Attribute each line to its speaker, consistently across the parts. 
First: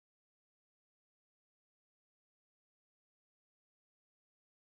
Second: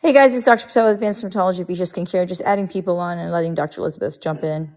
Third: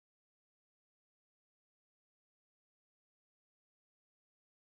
Speaker 1: Hey guys, it's Dr. Patel with Advanced Dermatology of Asia Skin Care, just adding people on and letting Dr. Elizabeth jump in.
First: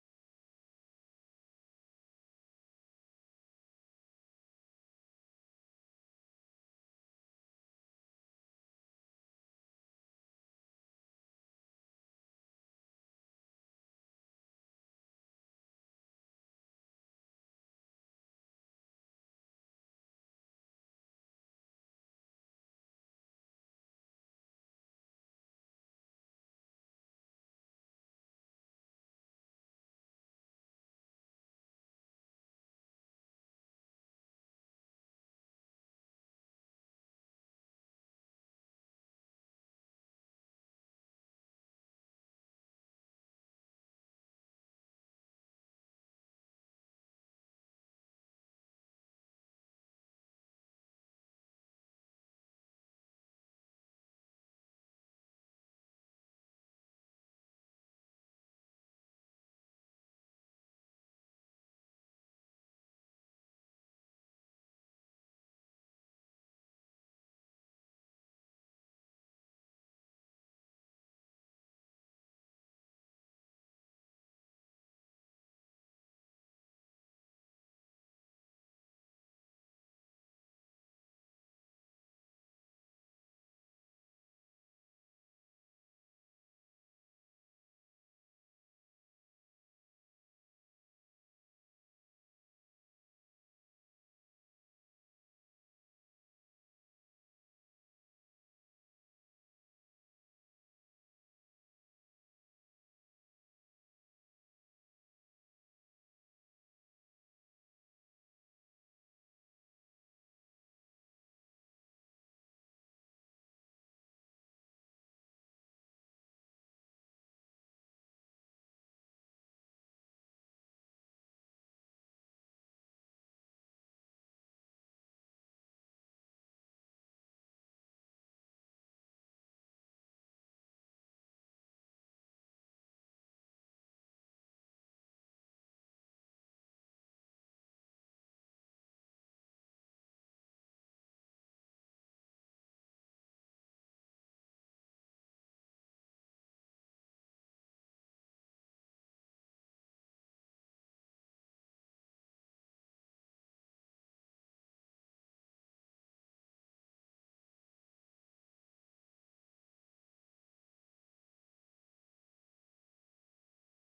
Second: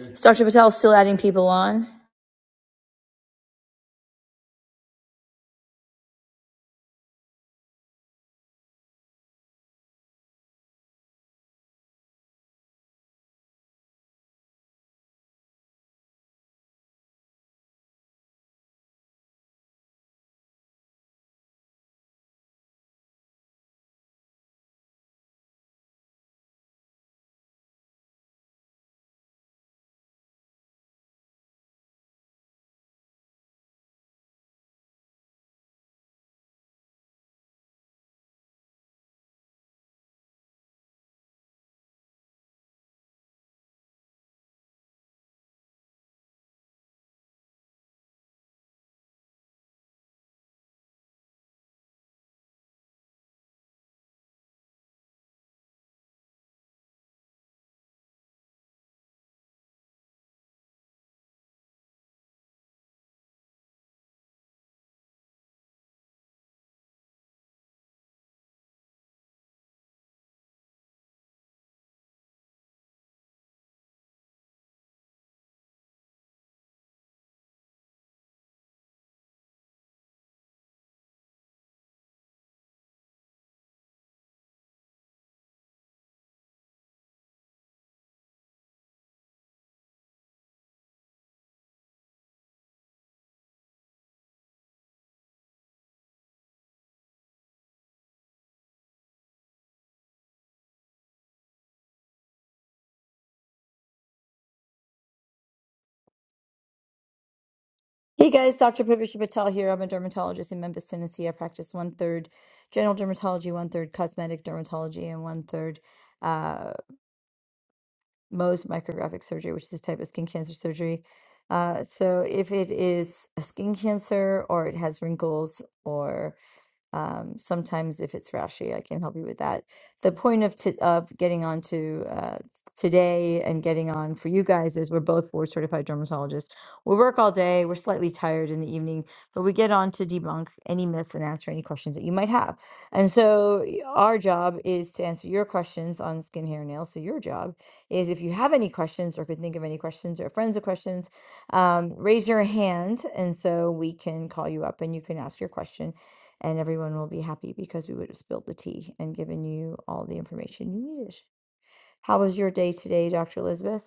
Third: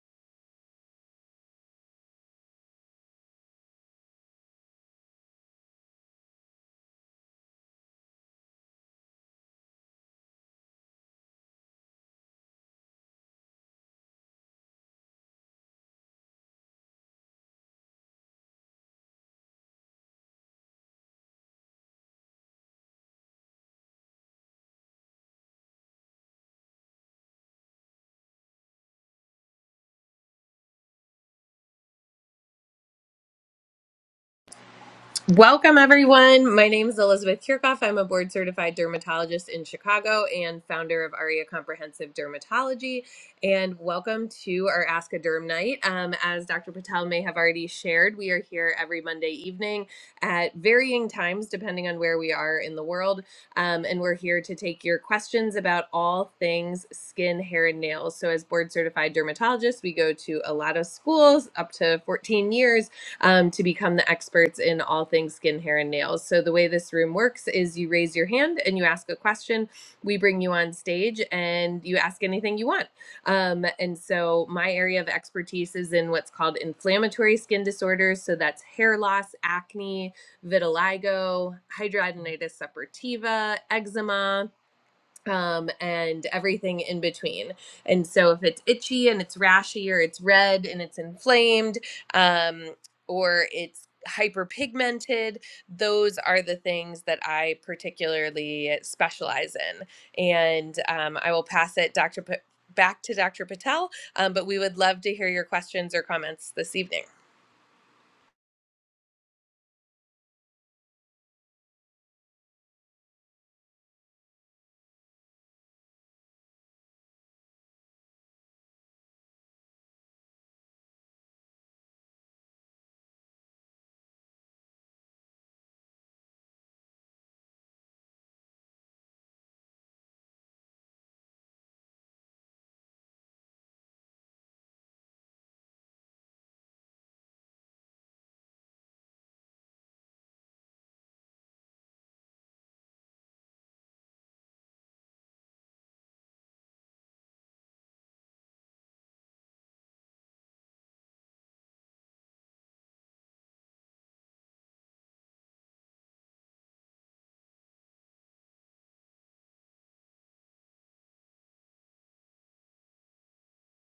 Speaker 1: Is Dr. Patel still adding people on?
Speaker 2: Welcome, everyone. My name is Elizabeth Kirchhoff. I'm a board certified dermatologist in Chicago and founder of ARIA Comprehensive Dermatology. And welcome to our Ask a Derm Night. Um, as Dr. Patel may have already shared, we are here every Monday evening at varying times, depending on where we are in the world. Um, and we're here to take your questions about all things skin, hair, and nails. So, as board certified dermatologists, we go to a lot of schools, up to 14 years um, to become the experts in all things skin, hair, and nails. So, the way this room works is you raise your hand and you ask a question. We bring you on stage and you ask anything you want. Um, and so, my area of expertise is in what's called inflammatory skin disorders. So, that's hair loss, acne, vitiligo, hidradenitis suppurativa, eczema um, and everything in between. And so if it's itchy and it's rashy or it's red and it's inflamed um, or it's hyperpigmented, those are the things that I particularly specialize in. And um, I will pass it, Dr. Pa- back to Dr. Patel, um, but we would love to hear your questions or comments this evening.
Speaker 1: Hey guys, Dr. Pavisha Patel here. I'm a dermatologist in Memphis, Tennessee. I practice one third general dermatology, one third cosmetic dermatology, and one third uh, Mohs micrographic surgery, which is a type of skin cancer surgery. Uh, so if it is a skin cancer or it has wrinkles or Um, sometimes if it's rashi, I can help you with that. The point of t of getting on to uh, today and getting on for you guys is we're both board certified dermatologists. We work all day. We're slightly tired in the evening, but we get on to debunk any myths and answer any questions that you might have. And so y- our job is to answer your questions on skin, hair, nails. So your job is if you have any questions or could think of any questions or friends of questions, um, raise your hand, and so we can call you up and you can ask your question and everyone will be happy because we would have spilled the tea and given you all the information you needed. How was your day today, Dr. Elizabeth?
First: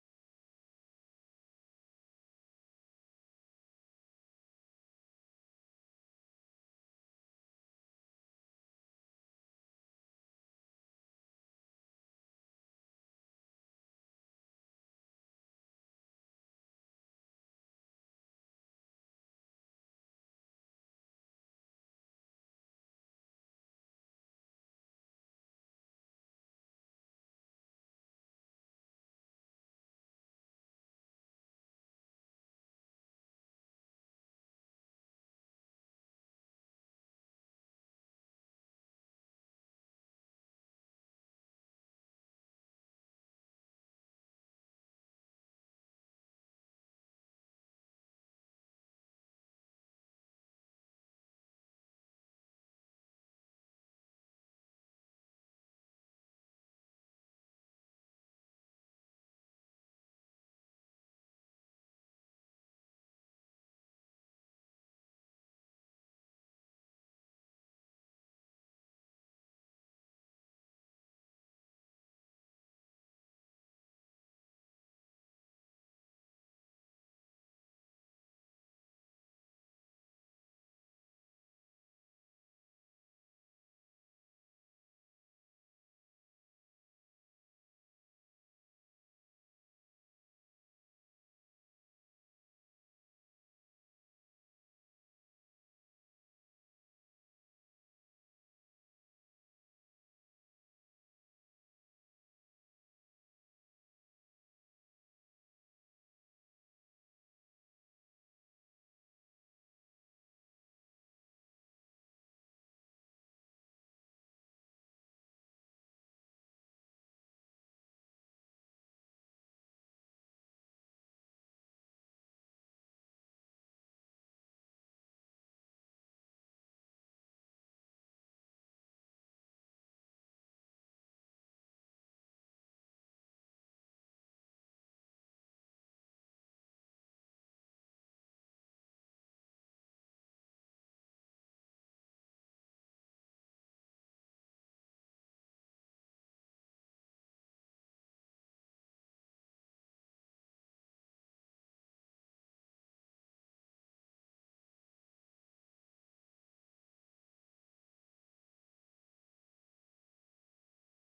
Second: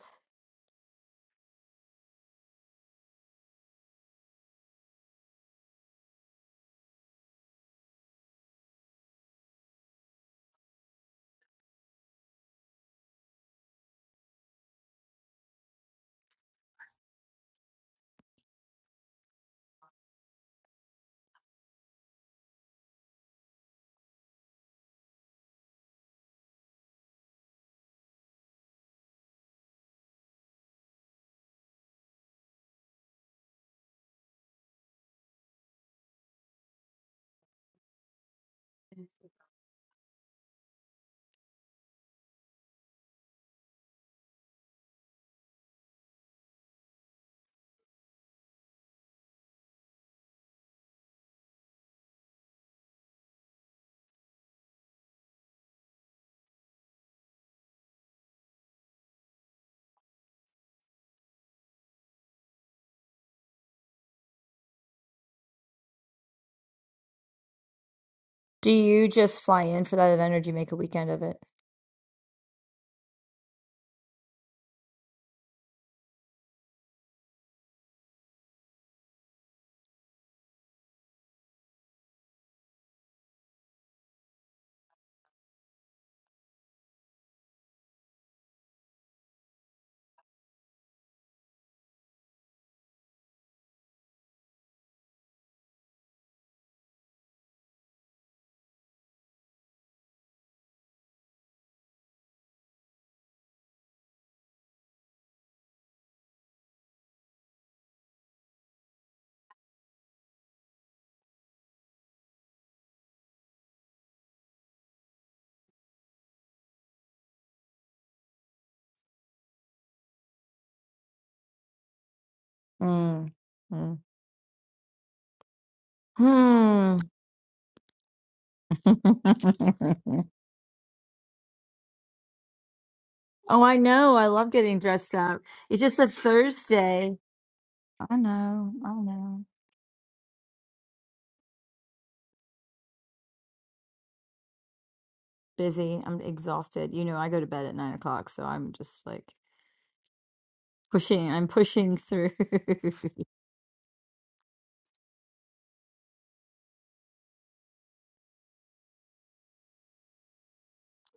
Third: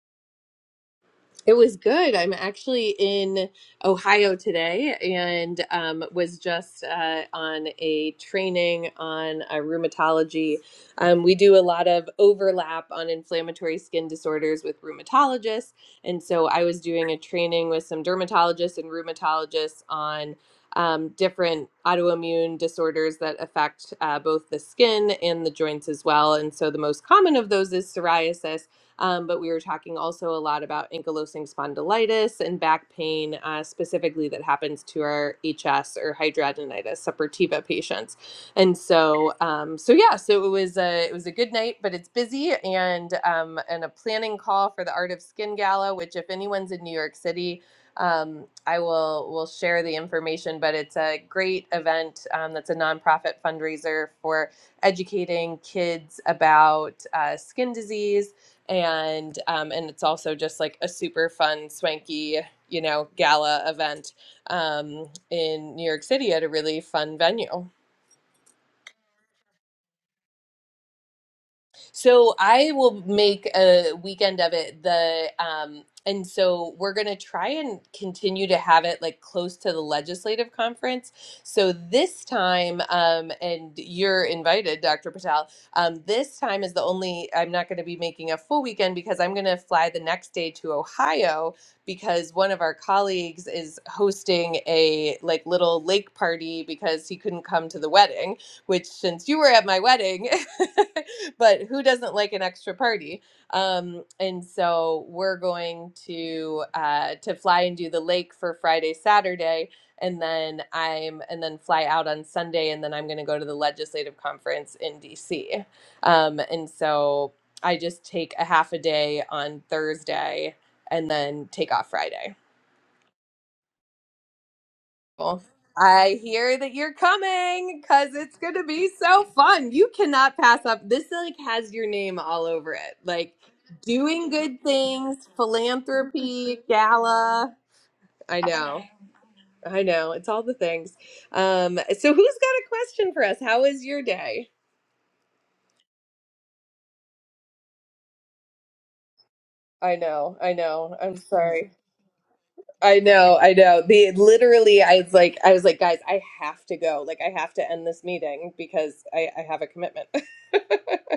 Speaker 2: It was good. I'm actually in Ohio today and um, was just uh, on a training on uh, rheumatology. Um, we do a lot of overlap on inflammatory skin disorders with rheumatologists. And so I was doing a training with some dermatologists and rheumatologists on um, different autoimmune disorders that affect uh, both the skin and the joints as well. And so the most common of those is psoriasis um, but we were talking also a lot about ankylosing spondylitis and back pain, uh, specifically that happens to our HS or hidradenitis suppurativa patients. And so, um, so yeah, so it was a it was a good night, but it's busy and um, and a planning call for the Art of Skin Gala, which if anyone's in New York City. Um, I will will share the information, but it's a great event um, that's a nonprofit fundraiser for educating kids about uh, skin disease and um, and it's also just like a super fun, swanky, you know, gala event um, in New York City at a really fun venue.
Speaker 1: Do you just fly in for that event or do you make a weekend of it?
Speaker 2: So I will make a weekend of it. The um, and so we're gonna try and continue to have it like close to the legislative conference. So this time, um, and you're invited, Dr. Patel. Um, this time is the only I'm not gonna be making a full weekend because I'm gonna fly the next day to Ohio because one of our colleagues is hosting a like little lake party because he couldn't come to the wedding which since you were at my wedding, but who doesn't like an extra party? Um, and so we're going to uh, to fly and do the lake for Friday, Saturday, and then I'm and then fly out on Sunday, and then I'm going to go to the legislative conference in DC. Um, and so I just take a half a day on Thursday and then take off Friday.
Speaker 1: Mm. Mm.
Speaker 2: Well, I hear that you're
Speaker 1: Hmm.
Speaker 2: coming because it's going to be so fun. You cannot pass up. This like has your name all over it. Like
Speaker 1: oh, I know. I
Speaker 2: doing
Speaker 1: love
Speaker 2: good
Speaker 1: getting dressed
Speaker 2: things,
Speaker 1: up. It's just a
Speaker 2: philanthropy,
Speaker 1: Thursday.
Speaker 2: gala.
Speaker 1: I
Speaker 2: I
Speaker 1: know.
Speaker 2: know.
Speaker 1: I know.
Speaker 2: I know. It's all the things. Um, so who's got a question for us? How is your day?
Speaker 1: Busy. I'm exhausted. You know, I go to bed at nine o'clock, so I'm just like
Speaker 2: I know. I know. I'm
Speaker 1: pushing. I'm
Speaker 2: sorry.
Speaker 1: pushing through.
Speaker 2: I know. I know. The literally I was like I was like guys, I have to go. Like I have to end this meeting because I I have a commitment.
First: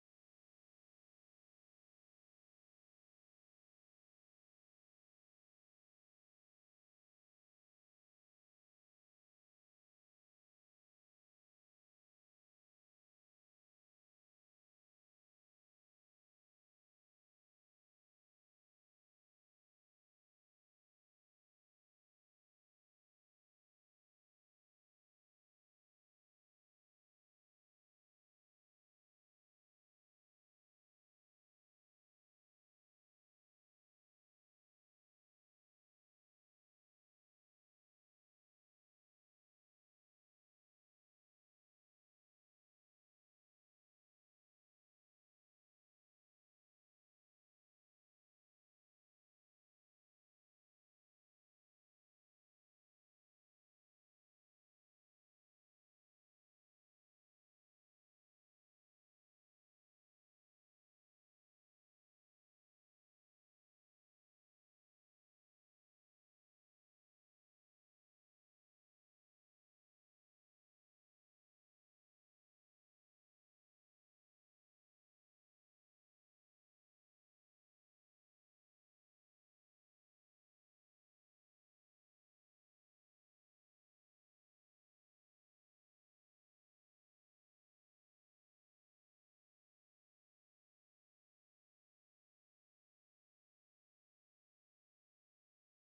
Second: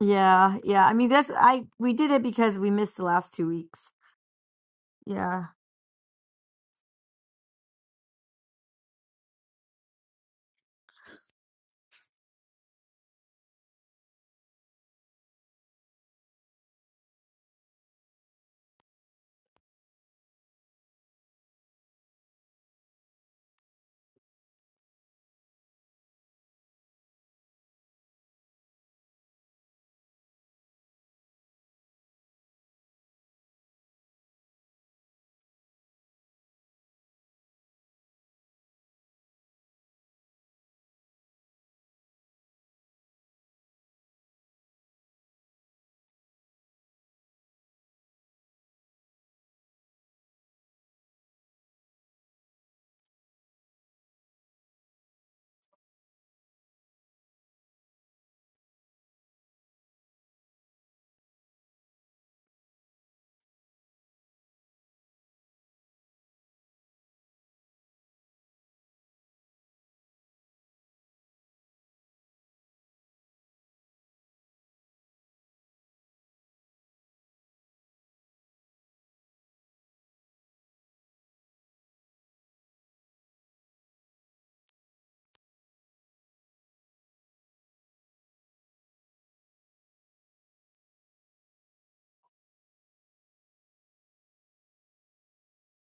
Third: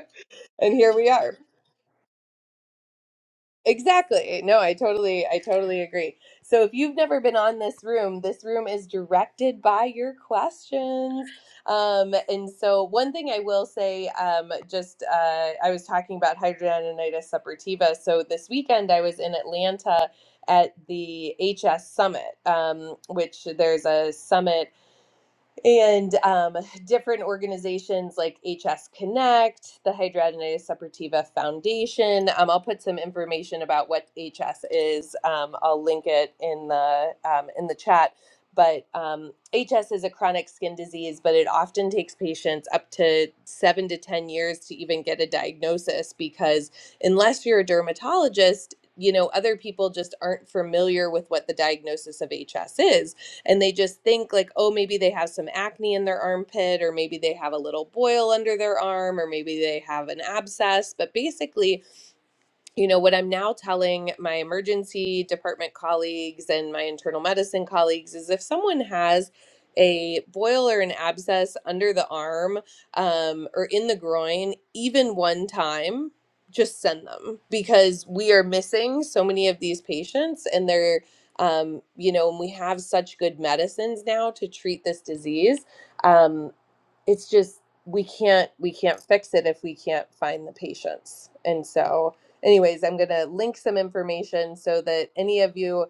Speaker 1: Yeah,
Speaker 2: and
Speaker 1: yeah. I
Speaker 2: here
Speaker 1: mean,
Speaker 2: we
Speaker 1: that's
Speaker 2: are.
Speaker 1: I we did it because we missed the last two weeks.
Speaker 2: Exactly. No, I totally I
Speaker 1: Yeah.
Speaker 2: totally agree. So if you've never been on this room, this room is directed by your questions. Um, and so one thing I will say, um, just uh, I was talking about hydrogenonitis suppurativa. So this weekend I was in Atlanta at the HS Summit, um, which there's a summit and um, different organizations like HS Connect, the Hidradenitis Suppurativa Foundation. Um, I'll put some information about what HS is. Um, I'll link it in the um, in the chat. But um, HS is a chronic skin disease, but it often takes patients up to seven to ten years to even get a diagnosis because unless you're a dermatologist. You know, other people just aren't familiar with what the diagnosis of HS is and they just think like oh maybe they have some acne in their armpit or maybe they have a little boil under their arm or maybe they have an abscess but basically you know, what I'm now telling my emergency department colleagues and my internal medicine colleagues is if someone has a boil or an abscess under the arm um, or in the groin, even one time, just send them because we are missing so many of these patients and they're. Um, you know, and we have such good medicines now to treat this disease. Um, it's just we can't we can't fix it if we can't find the patients and so anyways i'm going to link some information so that any of you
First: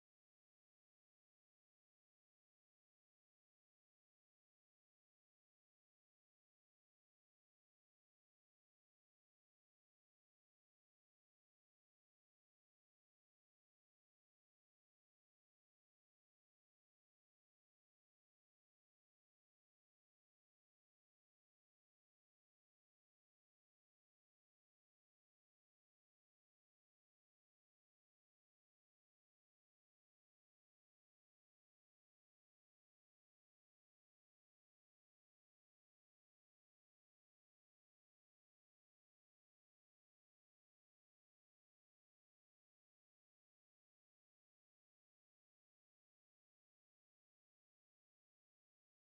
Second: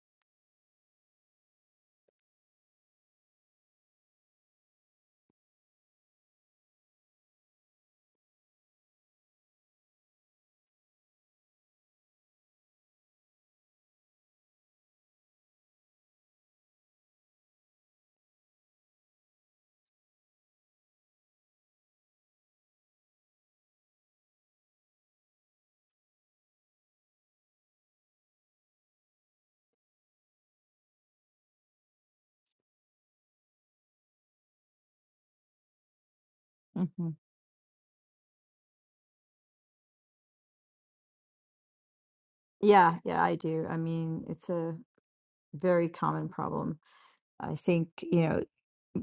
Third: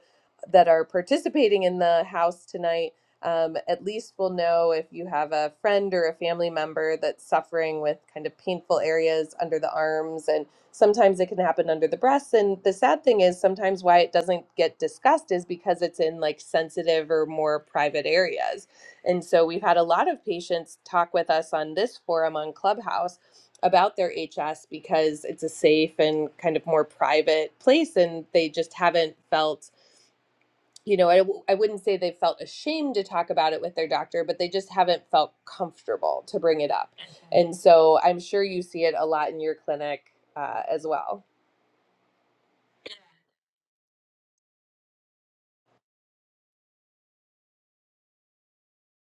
Speaker 2: that are participating in the house tonight um, at least will know if you have a friend or a family member that's suffering with kind of painful areas under the arms and sometimes it can happen under the breasts and the sad thing is sometimes why it doesn't get discussed is because it's in like sensitive or more private areas and so we've had a lot of patients talk with us on this forum on Clubhouse about their HS because it's a safe and kind of more private place and they just haven't felt you know I, w- I wouldn't say they felt ashamed to talk about it with their doctor but they just haven't felt comfortable to bring it up
Speaker 1: hmm
Speaker 2: and so i'm sure you see it a lot in your clinic uh, as well
Speaker 1: Yeah, yeah, I do. I mean, it's a very common problem. I think, you know,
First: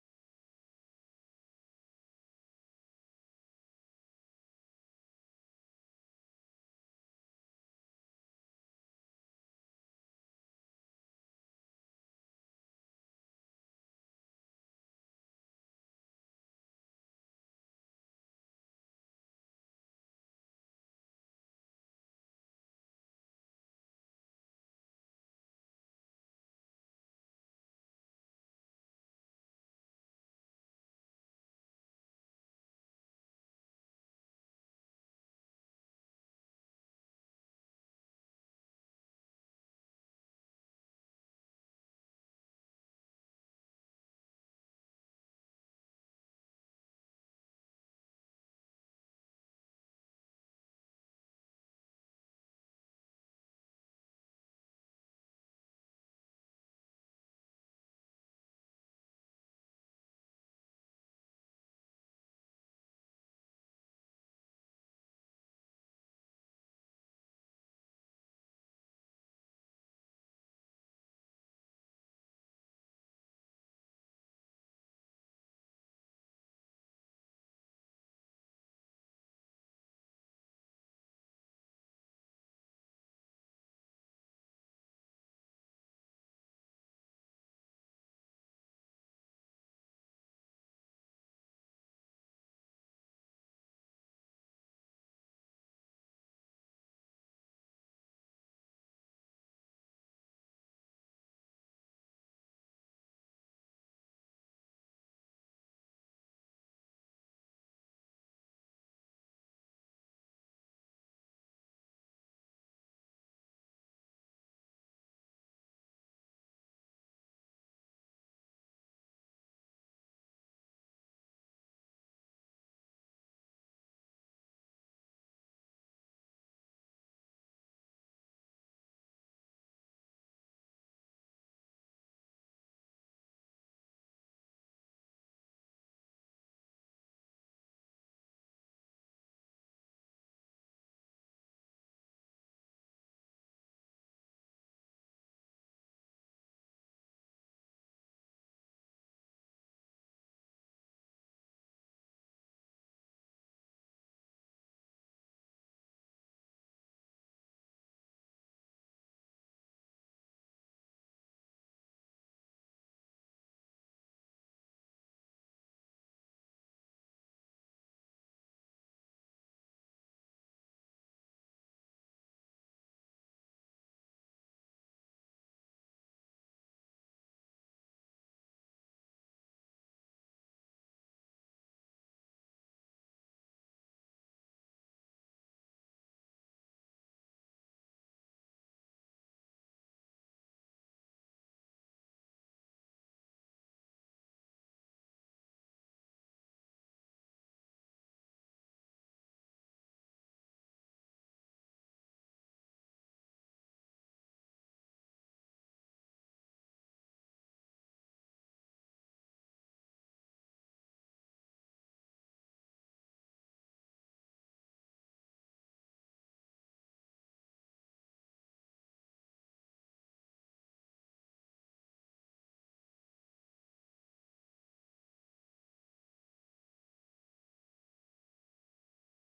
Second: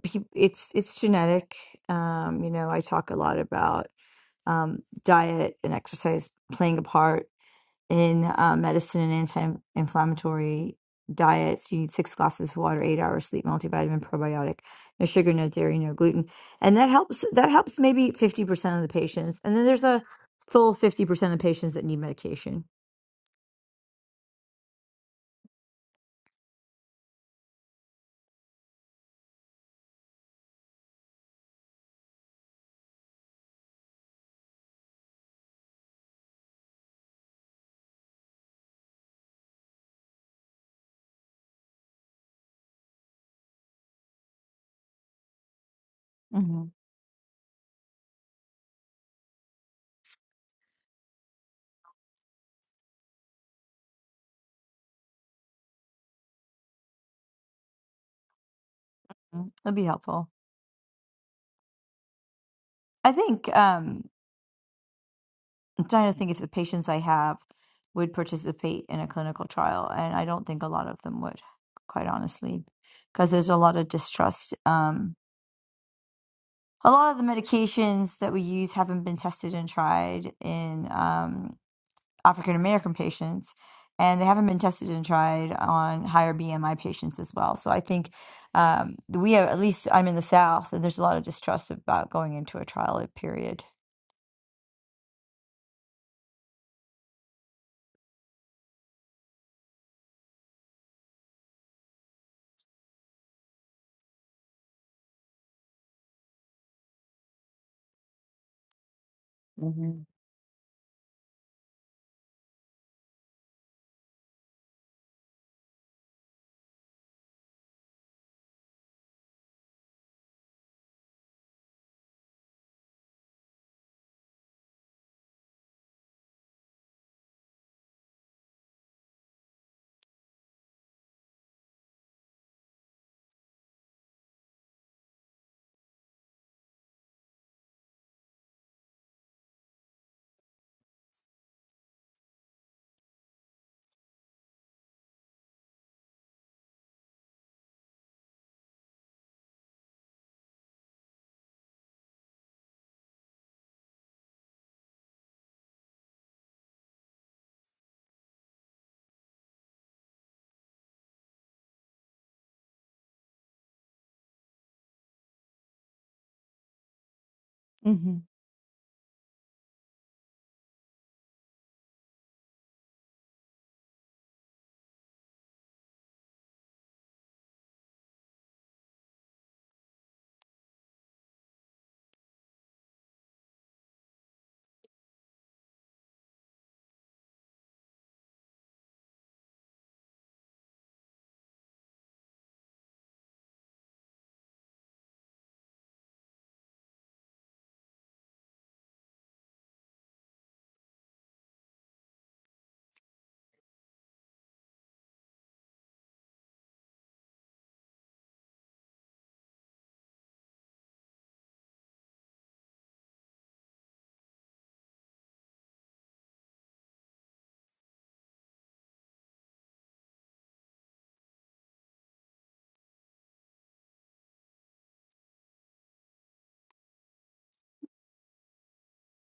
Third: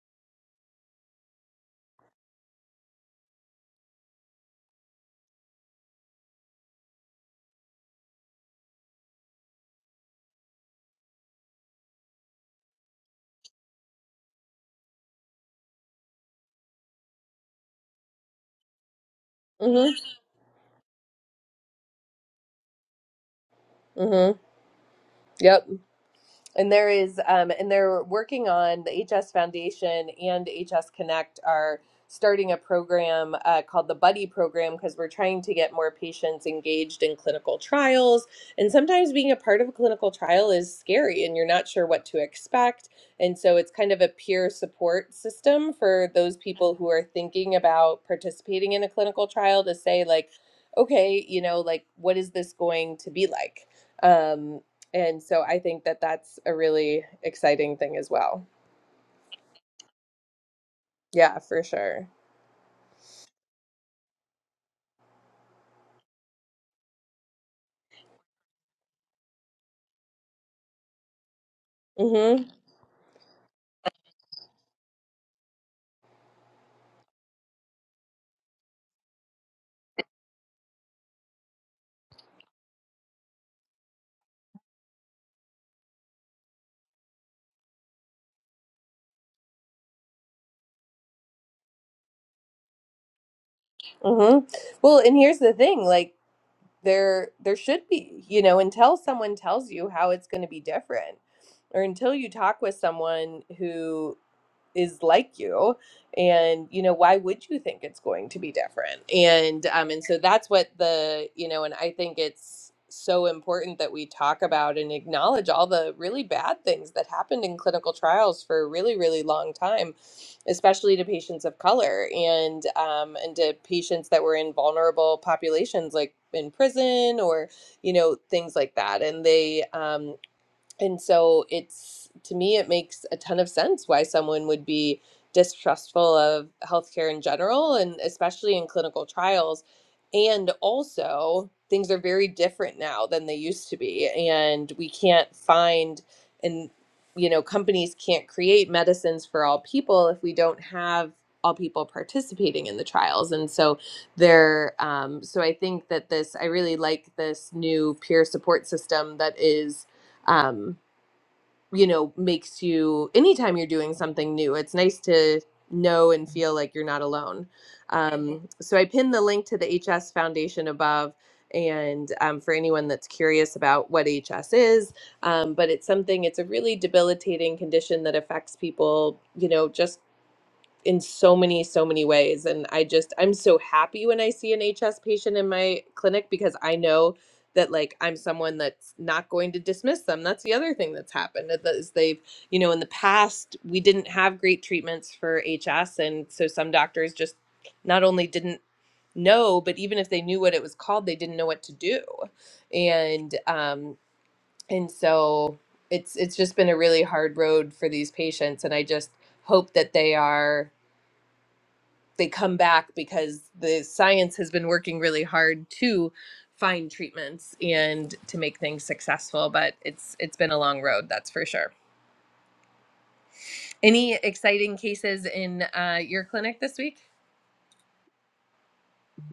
Speaker 1: peop- it's it's genetic. Um, you know, I talk a lot about um diet and exercise playing a part in uh, medicine and anti-inflammatory diets you need six glasses of water eight hours sleep multivitamin probiotic no sugar no dairy no gluten and that helps that helps maybe 50% of the patients and then there's
Speaker 2: mm-hmm.
Speaker 1: a full 50% of patients that need medication
Speaker 2: Mm-hmm. yep and there is um, and they're working on the hs foundation and hs connect are starting a program uh, called the buddy program because we're trying to get more patients engaged in clinical trials and sometimes being a part of a clinical trial is scary and you're not sure what to expect and so it's kind of a peer support system for those
Speaker 1: mm
Speaker 2: people who are thinking about participating in a clinical trial to say like okay you know like what is this going to be like Um, and so I think that that's a really exciting thing as well.
Speaker 1: hmm that'd be helpful
Speaker 2: Yeah, for sure.
Speaker 1: i think um I'm trying to think if the patients I have would participate in a clinical trial, and I don't think a lot of them would, quite
Speaker 2: Mhm.
Speaker 1: honestly, because there's a lot of distrust. Um, a lot of the medications that we use haven't been tested and tried in um, African American patients, and they haven't been tested and tried on higher BMI patients as well. So I think um, we have, at least I'm in the South, and there's a lot of distrust about going into a trial period.
Speaker 2: Mhm. Well, and here's the thing, like there there should be, you know, until someone tells you how it's going to be different or until you talk with someone who is like you and you know why would you think it's going to be different and um and
Speaker 1: hmm
Speaker 2: so that's what the you know and i think it's so important that we talk about and acknowledge all the really bad things that happened in clinical trials for a really really long time especially to patients of color and um and to patients that were in vulnerable populations like in prison or you know things like that and they um and so it's to me, it makes a ton of sense why someone would be distrustful of healthcare in general, and especially in clinical trials. And also, things are very different now than they used to be, and we can't find and you know companies can't create medicines for all people if we don't have all people participating in the trials and so there um, so i think that this i really like this new peer support system that is um, you know, makes you anytime you're doing something new, it's nice to know and feel like you're not alone. Um, so I pinned the link to the HS Foundation above. And um, for anyone that's curious about what HS is, um, but it's something, it's a really debilitating condition that affects people, you know, just in so many so many ways and i just i'm so happy when i see an hs patient in my clinic because i know that like i'm someone that's not going to dismiss them that's the other thing that's happened that that is they've you know in the past we didn't have great treatments for hs and so some doctors just not only didn't know but even if they knew what it was called they didn't know what to do and um and so it's it's just been a really hard road for these patients and i just hope that they are they come back because the science has been working really hard to find treatments and to make things successful but it's it's been a long road that's for sure any exciting cases in uh, your clinic this week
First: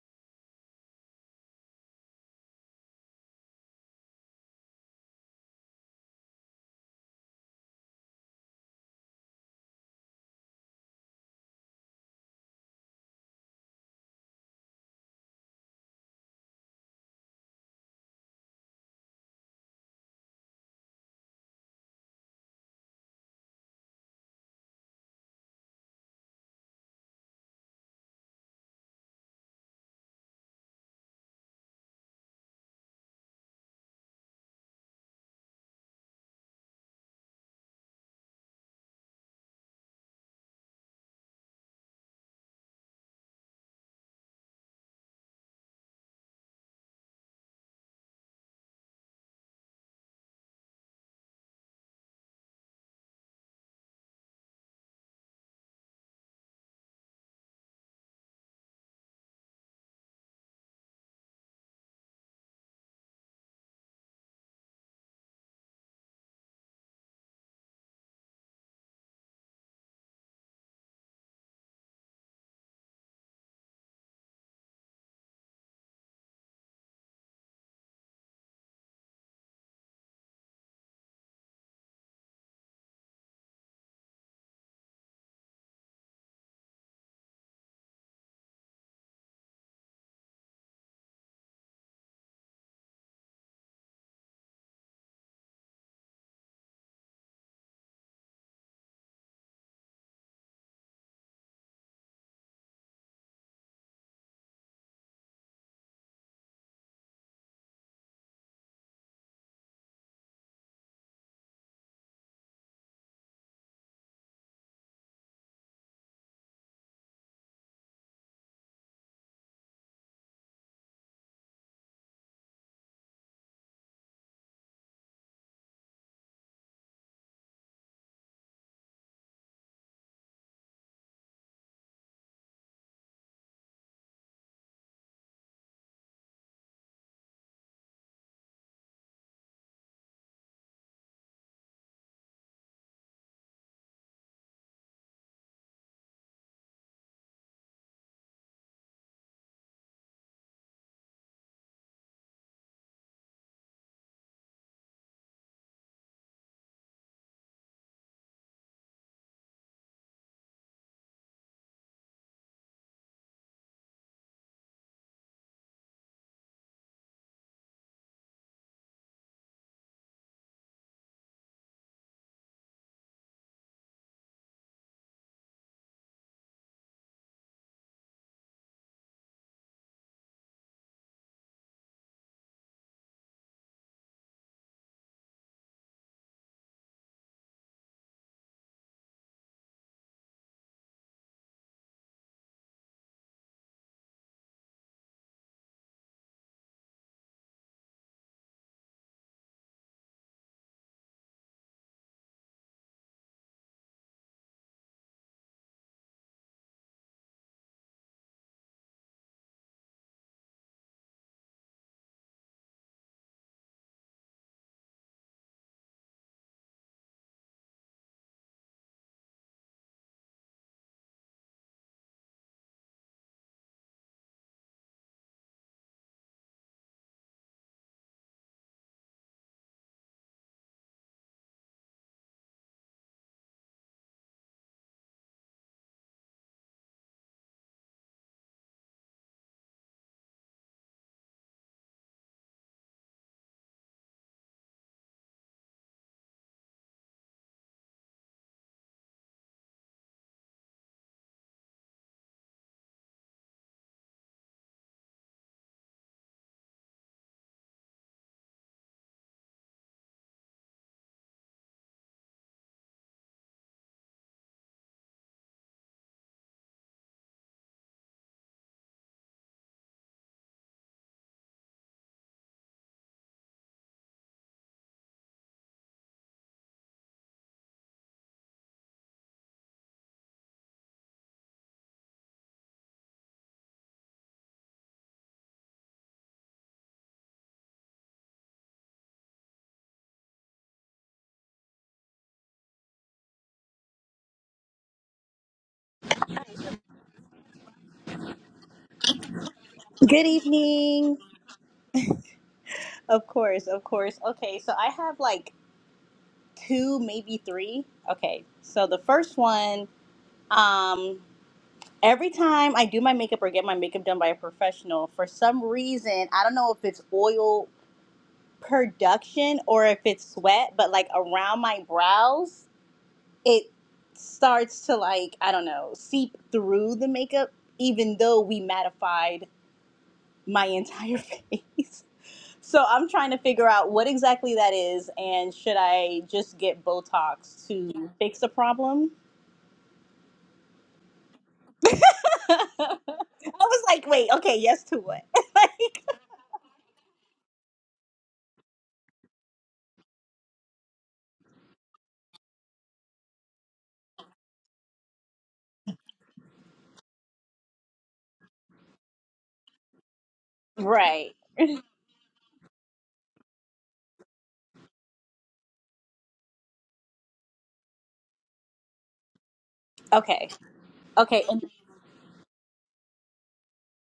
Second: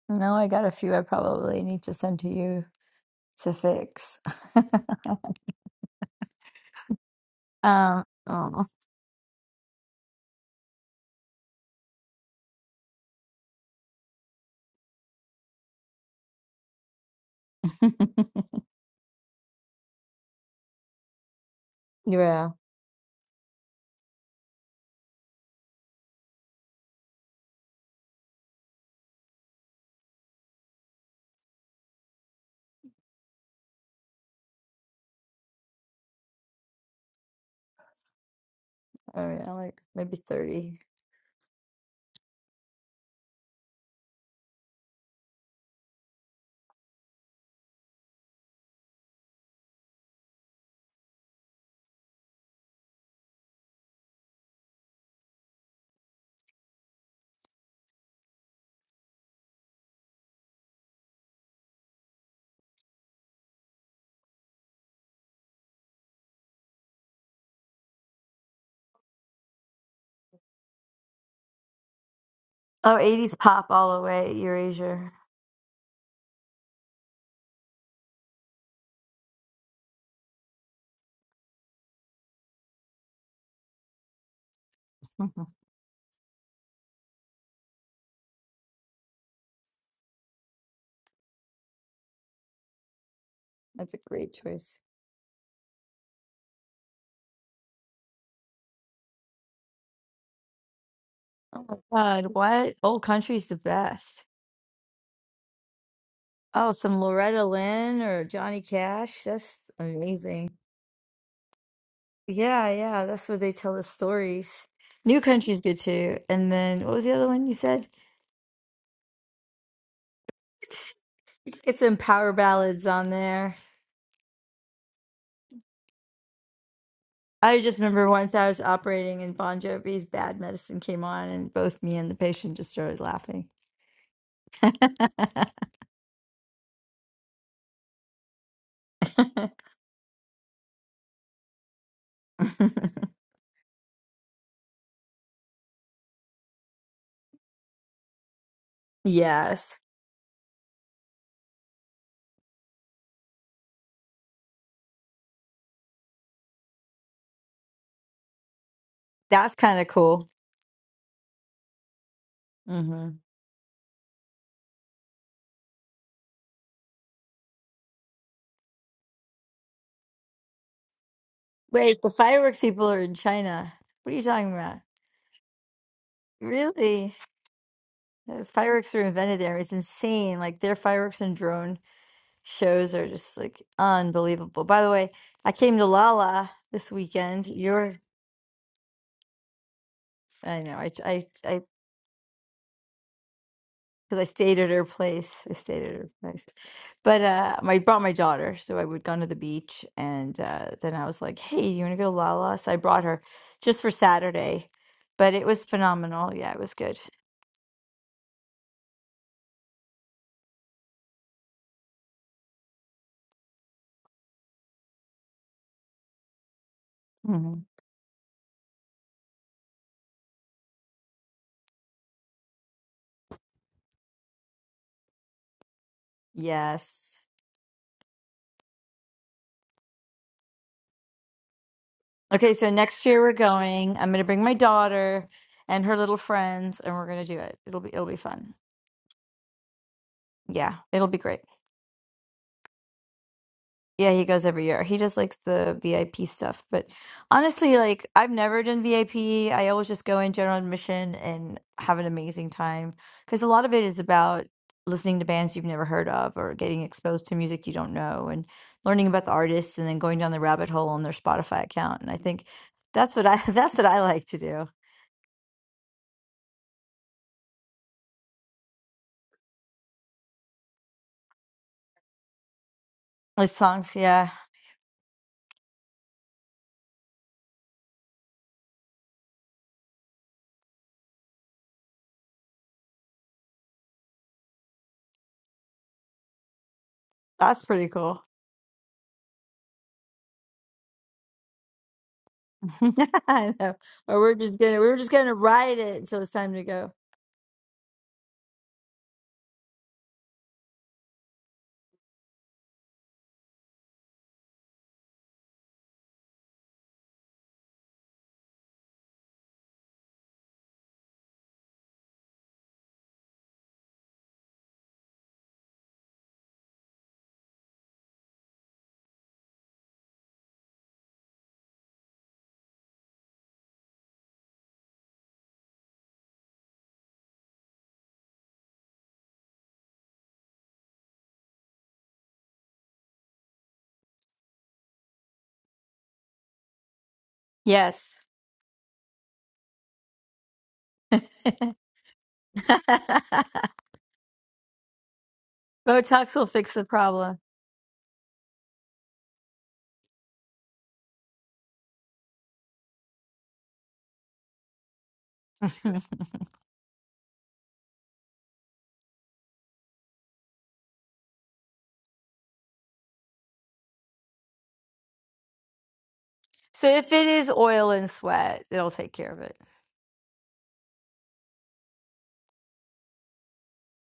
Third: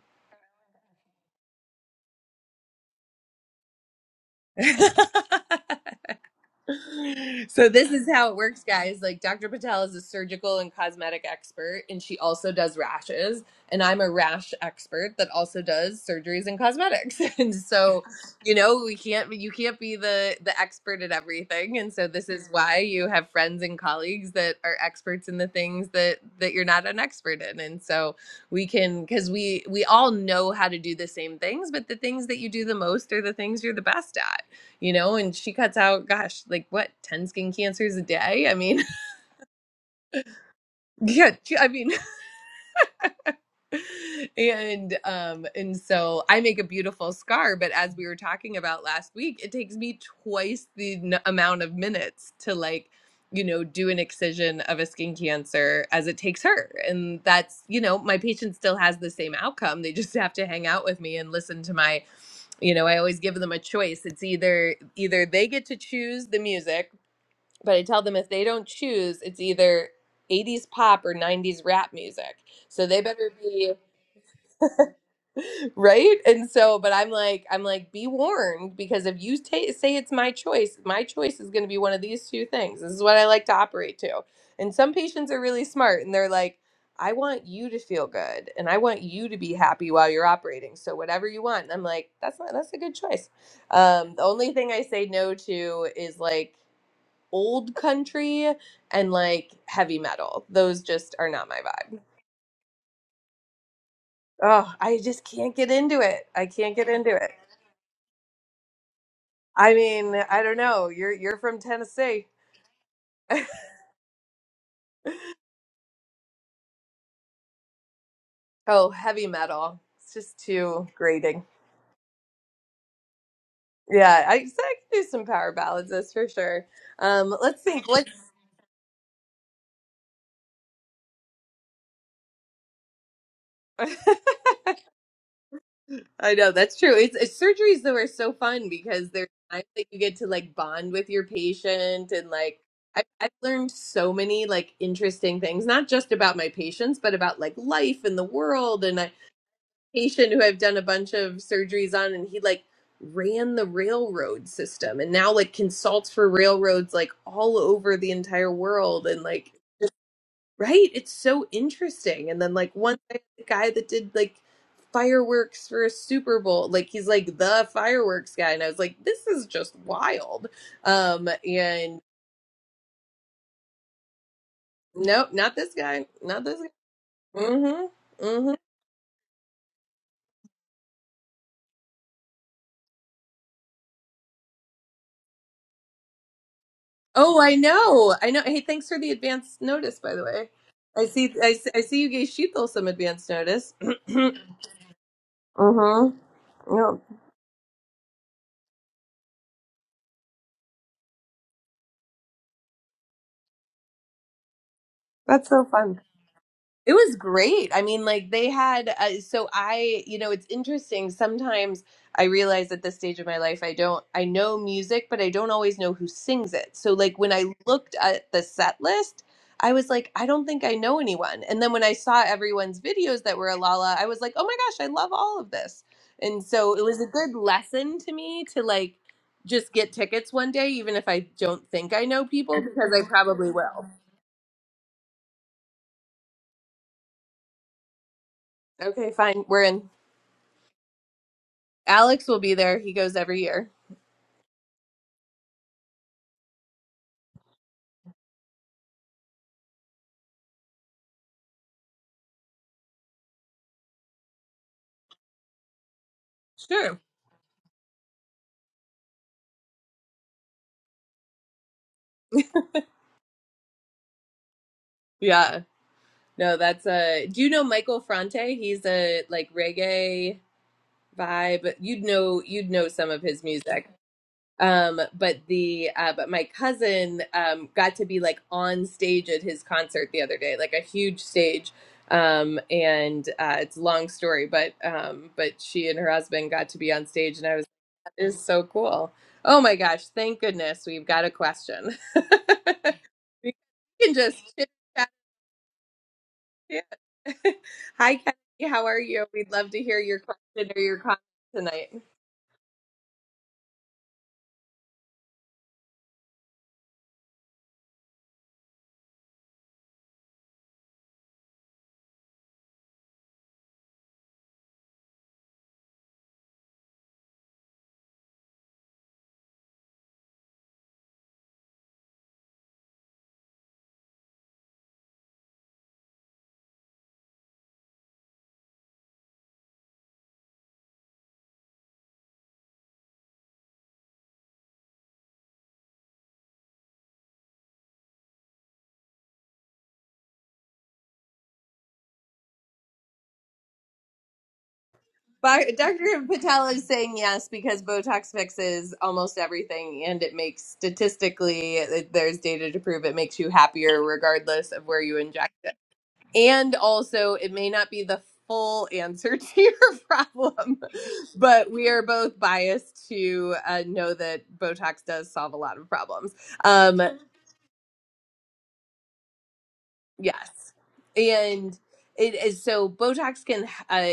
Speaker 1: No, I got a few I probably need to send to you to fix.
Speaker 2: So this
Speaker 1: um,
Speaker 2: is how it works,
Speaker 1: oh.
Speaker 2: guys. Like Dr. Patel is a surgical and cosmetic expert, and she also does rashes. And I'm a rash expert that also does surgeries and cosmetics. And so, you know, we can't you can't be the the expert at everything. And so this is
Speaker 1: yeah,
Speaker 2: why you have friends and colleagues that are experts in the things that that you're not an expert in. And so we can because we we all know how to do the same things, but the things that you do the most are the things you're the best at you know, and she cuts out, gosh, like what, 10 skin cancers a day? I mean,
Speaker 1: Oh, yeah. like maybe 30.
Speaker 2: yeah, I mean, and um, and so I make a beautiful scar, but as we were talking about last week, it takes me twice the n- amount of minutes to like, you know, do an excision of a skin cancer as it takes her. And that's, you know, my patient still has the same outcome. They just have to hang out with me and listen to my you know i always give them a choice it's either either they get to choose the music but I tell them if they don't choose, it's either 80s pop or 90s rap music. So
Speaker 1: Oh,
Speaker 2: they better
Speaker 1: 80s pop
Speaker 2: be
Speaker 1: all the way, Erasure.
Speaker 2: right. And so, but I'm like, I'm like, be warned because if you ta say it's my choice, my choice is going to be one of these two things. This is what I like to operate to. And some patients are really smart and they're like, I want you to feel good and I want you to be happy while you're operating. So whatever you want. And I'm like, that's not, that's a good choice.
Speaker 1: That's a
Speaker 2: Um, the
Speaker 1: great
Speaker 2: only thing
Speaker 1: choice.
Speaker 2: I say no to is like old country and like heavy metal. Those just are not my
Speaker 1: Oh my
Speaker 2: vibe.
Speaker 1: God, what? Old country's the best.
Speaker 2: Oh, I just can't get into it. I
Speaker 1: Oh,
Speaker 2: can't get
Speaker 1: some
Speaker 2: into it.
Speaker 1: Loretta Lynn or Johnny Cash. That's
Speaker 2: I mean, I
Speaker 1: amazing.
Speaker 2: don't know. You're you're from Tennessee.
Speaker 1: Yeah, yeah, that's where they tell the stories. New country's good too. And then what was the other one you said?
Speaker 2: Oh, heavy metal. It's just too
Speaker 1: It's
Speaker 2: grating.
Speaker 1: it's some power ballads on there.
Speaker 2: Yeah, I, so I can do some power ballads, that's for sure. Um,
Speaker 1: I
Speaker 2: let's
Speaker 1: just
Speaker 2: think. What?
Speaker 1: remember once I was operating and Bon Jovi's Bad Medicine came on, and both me and the patient just started laughing.
Speaker 2: I know that's true. It's, it's surgeries though are so fun because there's times that you get to like bond with your patient and like I, I've learned so many like interesting things, not just about my patients, but about like life and the world. And a
Speaker 1: yes,
Speaker 2: patient who I've done a bunch of surgeries on, and he like ran the railroad system and now like consults for railroads like all over the entire world. And like
Speaker 1: that's kind of cool.
Speaker 2: Right? It's so interesting. And then like one
Speaker 1: hmm
Speaker 2: guy the guy that did like fireworks for a Super Bowl, like he's like the fireworks guy. And I was like, this is just wild. Um and
Speaker 1: Wait, the fireworks people are in China. What are you talking about?
Speaker 2: nope, not this guy. Not this guy.
Speaker 1: Really?
Speaker 2: Mm-hmm.
Speaker 1: Those
Speaker 2: Mm-hmm.
Speaker 1: fireworks were invented there. It's insane. Like their fireworks and drone shows are just like unbelievable. By the way, I came to Lala this
Speaker 2: Oh,
Speaker 1: weekend.
Speaker 2: I
Speaker 1: You're,
Speaker 2: know. I know. Hey, thanks for the advance notice, by the way.
Speaker 1: I know, I,
Speaker 2: I
Speaker 1: I,
Speaker 2: see I
Speaker 1: I
Speaker 2: see, I see you gave Sheetal some advance notice.
Speaker 1: because I stayed at her place. I stayed at her
Speaker 2: mm-hmm.
Speaker 1: place.
Speaker 2: Yep.
Speaker 1: But uh, I brought my daughter, so I would gone to the beach, and uh, then I was like, "Hey, you want to go to Lala?" So I brought her just for Saturday, but it
Speaker 2: That's so
Speaker 1: was
Speaker 2: fun.
Speaker 1: phenomenal. Yeah, it was
Speaker 2: It
Speaker 1: good.
Speaker 2: was great. I mean, like they had, uh, so I, you know, it's interesting. Sometimes I realize at this stage of my life, I don't, I know music, but I don't always know who sings it. So, like, when I
Speaker 1: hmm
Speaker 2: looked at the set list, I was like, I don't think I know anyone. And then when I saw everyone's videos that were Alala, I was like, oh my gosh, I love all of this. And so it was a
Speaker 1: Yes.
Speaker 2: good lesson to me to like just get tickets one day, even if I don't think I know
Speaker 1: Okay,
Speaker 2: people,
Speaker 1: so
Speaker 2: because
Speaker 1: next
Speaker 2: I
Speaker 1: year we're
Speaker 2: probably will.
Speaker 1: going. I'm gonna bring my daughter and her little friends, and we're gonna do it. It'll be it'll be fun.
Speaker 2: Okay, fine. We're in.
Speaker 1: Yeah, it'll be great.
Speaker 2: Alex will be there. He goes every year.
Speaker 1: Yeah, he goes every year. He does like the VIP stuff, but honestly, like I've never done VIP. I P. I always just go in general admission and have an amazing time because a lot of it is about listening to bands you've never heard of or getting
Speaker 2: Sure.
Speaker 1: exposed to music you don't know and learning about the artists and then going down the rabbit hole on their Spotify account. And I think that's what I that's what I like to do.
Speaker 2: Yeah. No, that's uh do you know Michael Fronte? He's a like reggae vibe. You'd know you'd know some of his
Speaker 1: With
Speaker 2: music.
Speaker 1: songs, yeah.
Speaker 2: Um but the uh but my cousin um got to be like on stage at his concert the other day, like a huge stage. Um and uh it's a long story, but um but she and her husband got to be on stage and I was
Speaker 1: That's pretty cool.
Speaker 2: is so cool. Oh my gosh, thank goodness we've got a question. we
Speaker 1: I know.
Speaker 2: can
Speaker 1: Or we're
Speaker 2: just
Speaker 1: just
Speaker 2: chit
Speaker 1: gonna we're
Speaker 2: chat.
Speaker 1: just gonna ride it until it's time to
Speaker 2: Yeah.
Speaker 1: go.
Speaker 2: Hi, Kennedy. How are you? We'd love to hear your
Speaker 3: Good
Speaker 2: question or your
Speaker 3: evening.
Speaker 2: comment tonight.
Speaker 3: Of course, of course. Okay, so I have like two, maybe three. Okay, so the first one, um, every time I do my makeup or get my makeup done by a professional, for some reason, I don't know if it's oil production or if it's sweat, but like around my brows, it starts to like, I don't know, seep through the makeup, even though we mattified my entire face. So I'm trying to figure out what exactly that is, and should I just get Botox to
Speaker 1: Yes.
Speaker 3: fix a problem? I was like, wait, okay, yes to what?
Speaker 2: But
Speaker 3: like,
Speaker 2: Dr.
Speaker 1: Botox will
Speaker 2: Patel
Speaker 1: fix the
Speaker 2: is saying
Speaker 1: problem.
Speaker 2: yes because Botox fixes almost everything and it makes statistically, there's data to prove it makes you happier regardless of where you inject it.
Speaker 1: so
Speaker 2: And also, it may not be the full answer to your problem,
Speaker 3: right.
Speaker 2: but we are both biased to uh, know that Botox does solve a lot of problems. Um,
Speaker 1: if it is oil and sweat, it'll take care of it.
Speaker 3: Okay.
Speaker 2: yes.
Speaker 3: Okay. And,
Speaker 2: And it is so Botox can, uh,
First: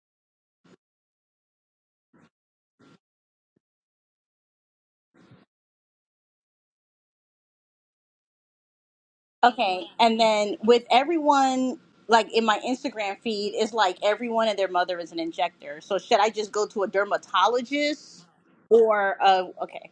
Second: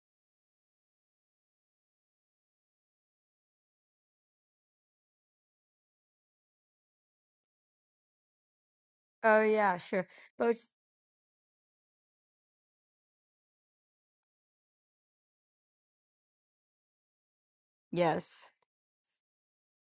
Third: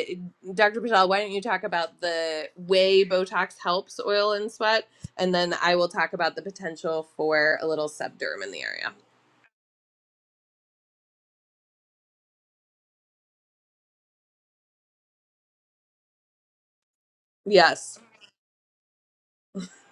Speaker 2: Dr. Patel, why don't you talk about the way Botox helps oil and sweat? And then I will talk about the potential for a little subderm in the area.
Speaker 1: Oh yeah,
Speaker 3: okay.
Speaker 1: sure.
Speaker 3: And then
Speaker 1: Bot-
Speaker 3: with everyone, like in my Instagram feed, it's like everyone and their mother is an injector. So should I just go to a
Speaker 2: Yes.
Speaker 3: dermatologist
Speaker 1: yes.
Speaker 3: or a, okay,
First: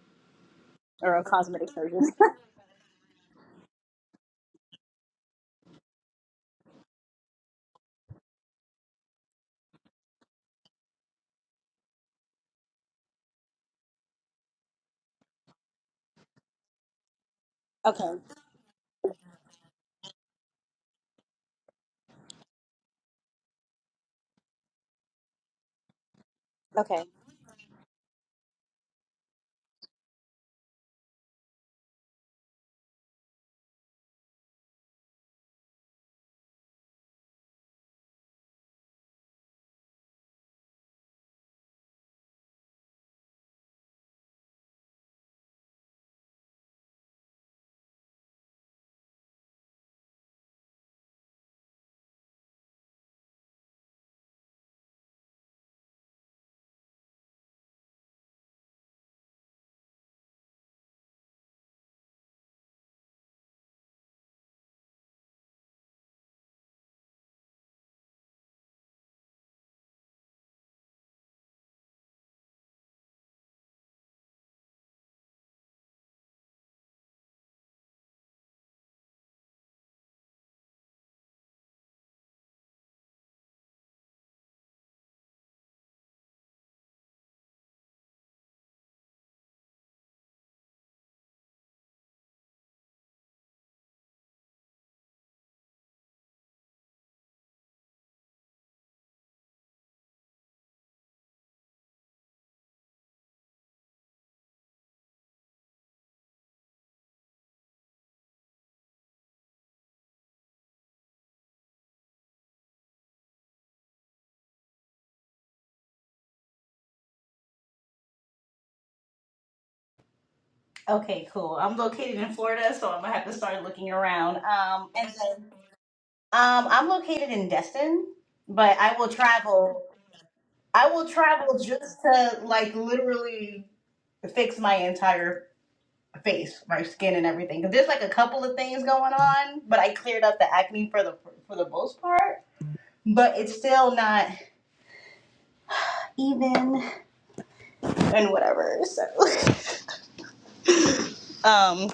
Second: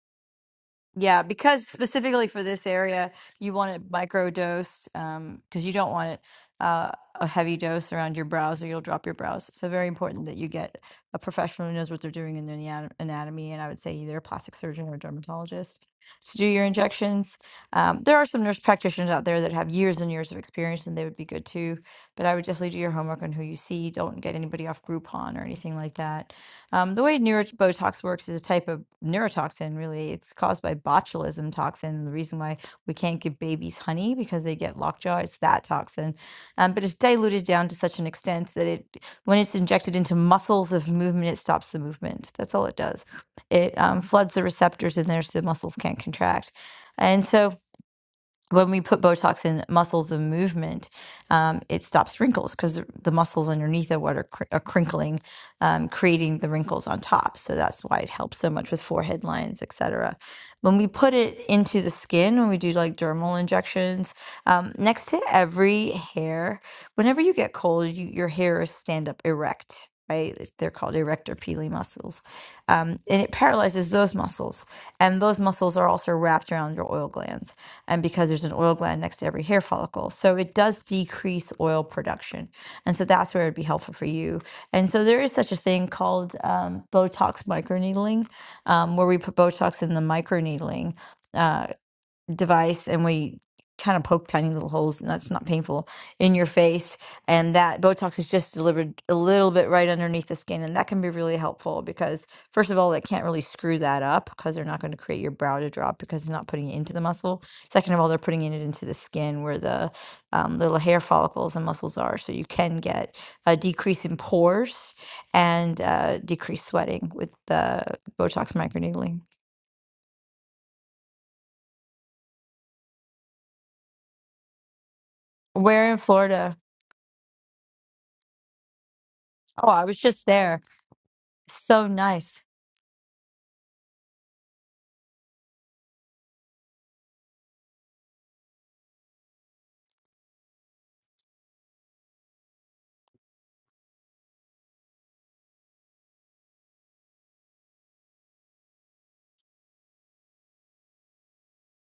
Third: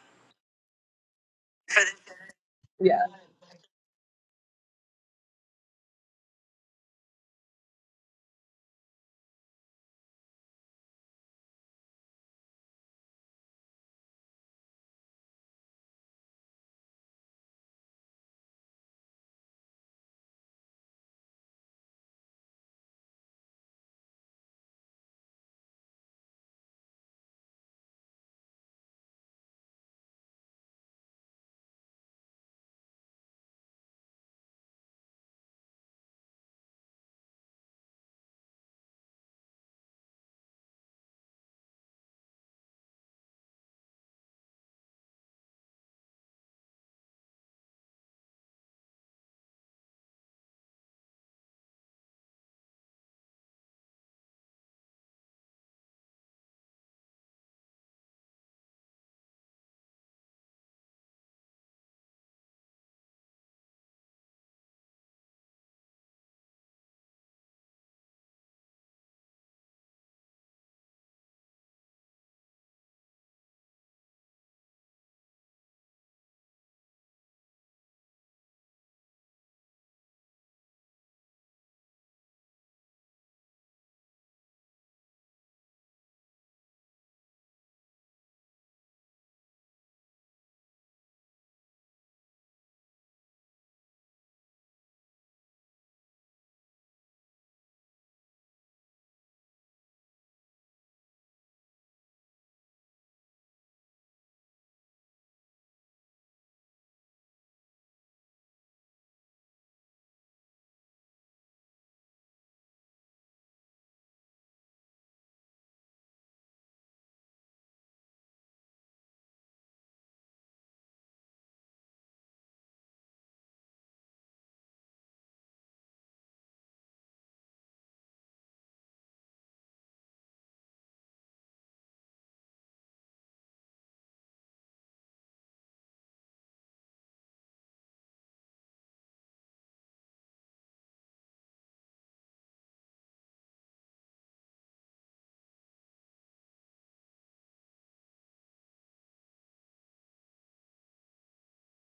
Speaker 3: or
Speaker 1: Yeah,
Speaker 3: a
Speaker 1: because
Speaker 3: cosmetic surgeon?
Speaker 1: specifically for this
Speaker 2: Yes.
Speaker 1: area, you want it microdosed um, because you don't want it uh, a heavy dose around your brows or you'll drop your brows. So very important that you get a professional who knows what they're doing in their anat- anatomy, and I would say either a plastic surgeon or a dermatologist to do your injections. Um, there
Speaker 3: okay.
Speaker 1: are some nurse practitioners out there that have years and years of experience, and they would be good too. But I would definitely do your homework on who you see. Don't get anybody off Groupon or anything like that um, the
Speaker 3: Okay.
Speaker 1: way neurobotox works is a type of neurotoxin, really. It's caused by botulism toxin. The reason why we can't give babies honey because they get lockjaw, it's that toxin. Um, but it's diluted down to such an extent that it, when it's injected into muscles of movement, it stops the movement. That's all it does. It um, floods the receptors in there so the muscles can't contract. And so when we put Botox in muscles of movement, um, it stops wrinkles because the, the muscles underneath are what are, cr- are crinkling, um, creating the wrinkles on top. So that's why it helps so much with forehead lines, etc. When we put it into the skin, when we do like dermal injections, um, next to every hair, whenever you get cold, you, your hair is stand up erect. Right? It's- They're called erector pili muscles. Um, and it paralyzes those muscles. And those muscles are also wrapped around your oil glands and because there's an oil gland next to every hair follicle. So it does decrease oil production. And so that's where it'd be helpful for you. And so there is such a thing called um, Botox microneedling, um, where we put Botox in the microneedling. uh, device and we kind of poke tiny little holes and that's not painful in your face and that botox is just delivered a little bit right underneath the skin and that can be really helpful because first of all they can't really screw that up because they're not going to create your brow to drop because they're not putting it into the muscle second of all they're putting it into the skin where the um, little hair follicles and muscles are so you can get a decrease in pores and uh, decreased sweating with the botox microneedling
Speaker 3: Okay, cool. I'm located in Florida, so I'm gonna have to start looking around. Um, and then,
Speaker 1: where in florida
Speaker 3: um, I'm located in Destin, but I will
Speaker 1: oh
Speaker 3: travel.
Speaker 1: i was just there
Speaker 3: I will travel
Speaker 1: So
Speaker 3: just to
Speaker 1: nice.
Speaker 3: like literally fix my entire face, my skin, and everything. 'Cause there's like a couple of things going on, but I cleared up the acne for the for the most part. But it's still not even and whatever. So, um,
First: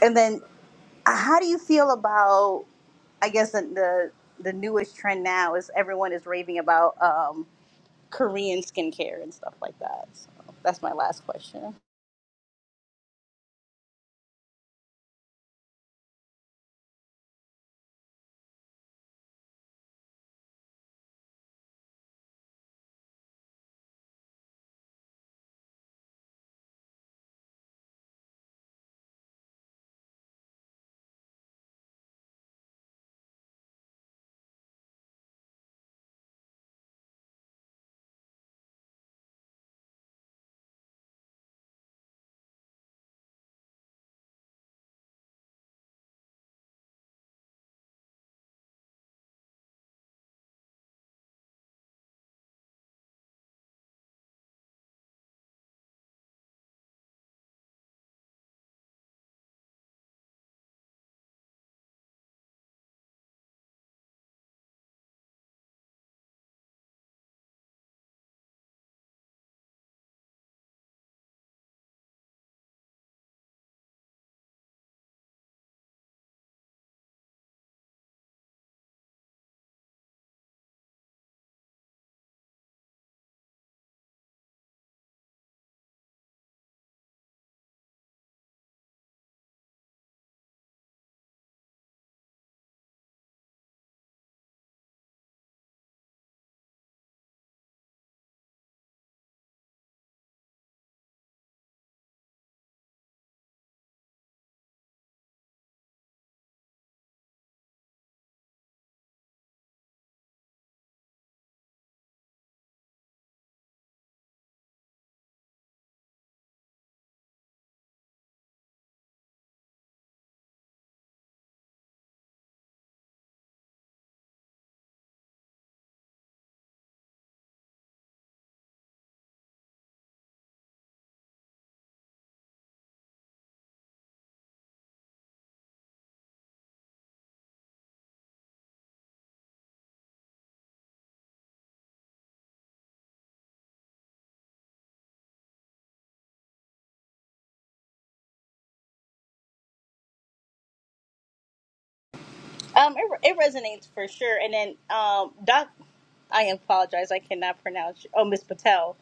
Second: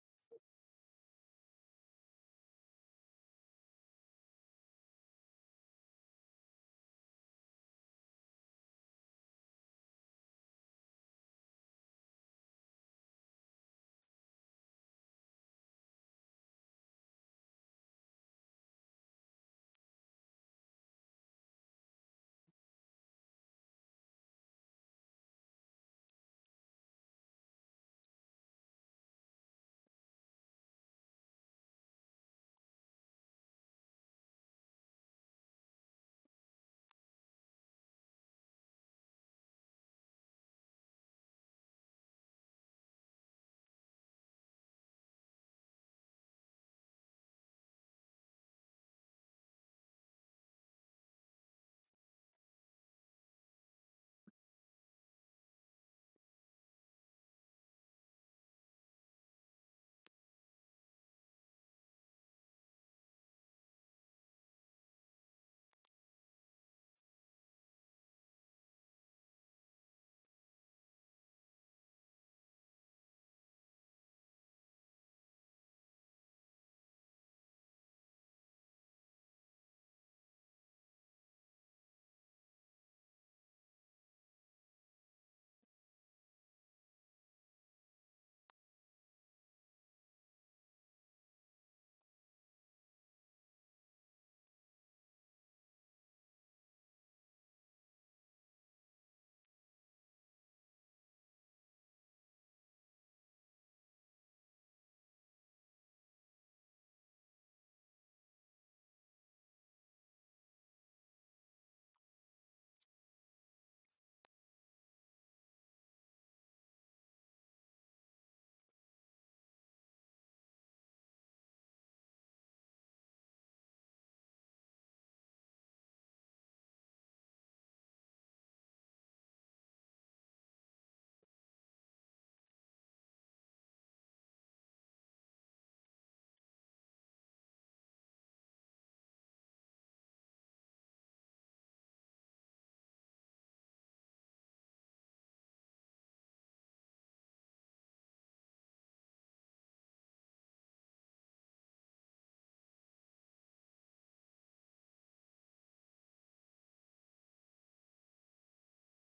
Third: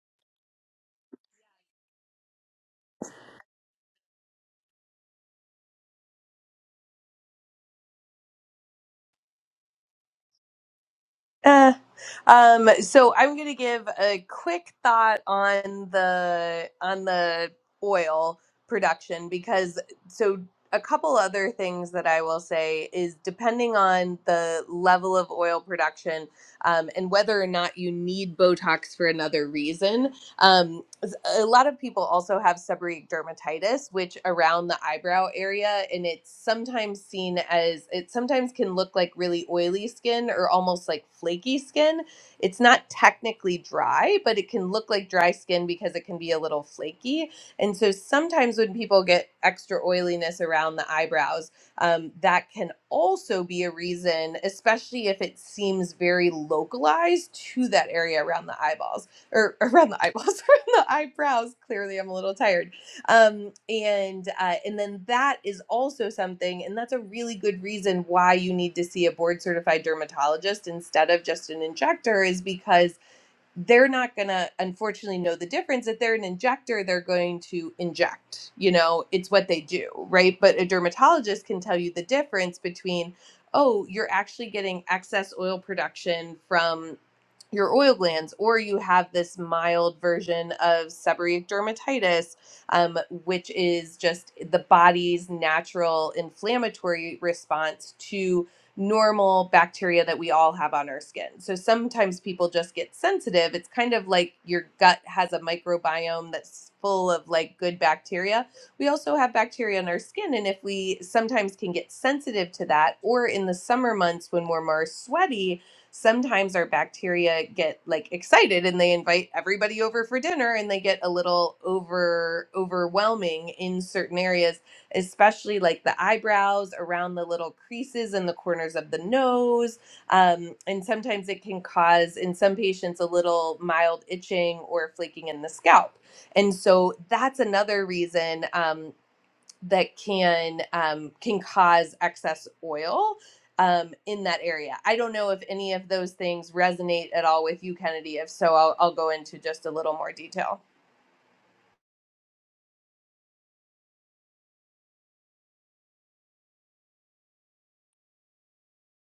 Speaker 3: and then how do you feel about? I guess the the the newest trend now is everyone is raving about um, Korean skincare and stuff like that. So that's my last
Speaker 2: Uh,
Speaker 3: question.
Speaker 2: um, so I'm gonna give a quick thought on the on the oil production because so a couple other things that I will say is depending on the level of oil production um, and whether or not you need Botox for another reason. um, a lot of people also have seborrheic dermatitis, which around the eyebrow area, and it's sometimes seen as it sometimes can look like really oily skin or almost like flaky skin. It's not technically dry, but it can look like dry skin because it can be a little flaky. And so sometimes when people get extra oiliness around the eyebrows, um, that can also be a reason, especially if it seems very localized to that area around the eyeballs or around the eyeballs, around the eyebrows. Clearly, I'm a little tired. Um, and uh, and then that is also something, and that's a really good reason why you need to see a board certified dermatologist instead of just an injector, is because they're not gonna unfortunately know the difference. If they're an injector, they're going to inject. You know, it's what they do, right? But a dermatologist can tell you the difference between. Oh, you're actually getting excess oil production from your oil glands, or you have this mild version of seborrheic dermatitis, um, which is just the body's natural inflammatory response to normal bacteria that we all have on our skin. So sometimes people just get sensitive. It's kind of like your gut has a microbiome that's full of like good bacteria. We also have bacteria in our skin and if we sometimes can get sensitive to that or in the summer months when we're more sweaty, sometimes our bacteria get like excited and they invite everybody over for dinner and they get a little over overwhelming in certain areas especially like the eyebrows around the little creases and the corners of the nose um, and sometimes it can cause in some patients a little mild itching or flaking in the scalp and so that's another reason Um that can um, can cause excess oil um, in that area. I don't know if any of those things resonate at all with you, Kennedy. If so, I'll, I'll go into just a little more detail.
Speaker 3: Um, it, it resonates for sure. And then um, Doc, I apologize, I cannot pronounce. Oh, Miss Patel,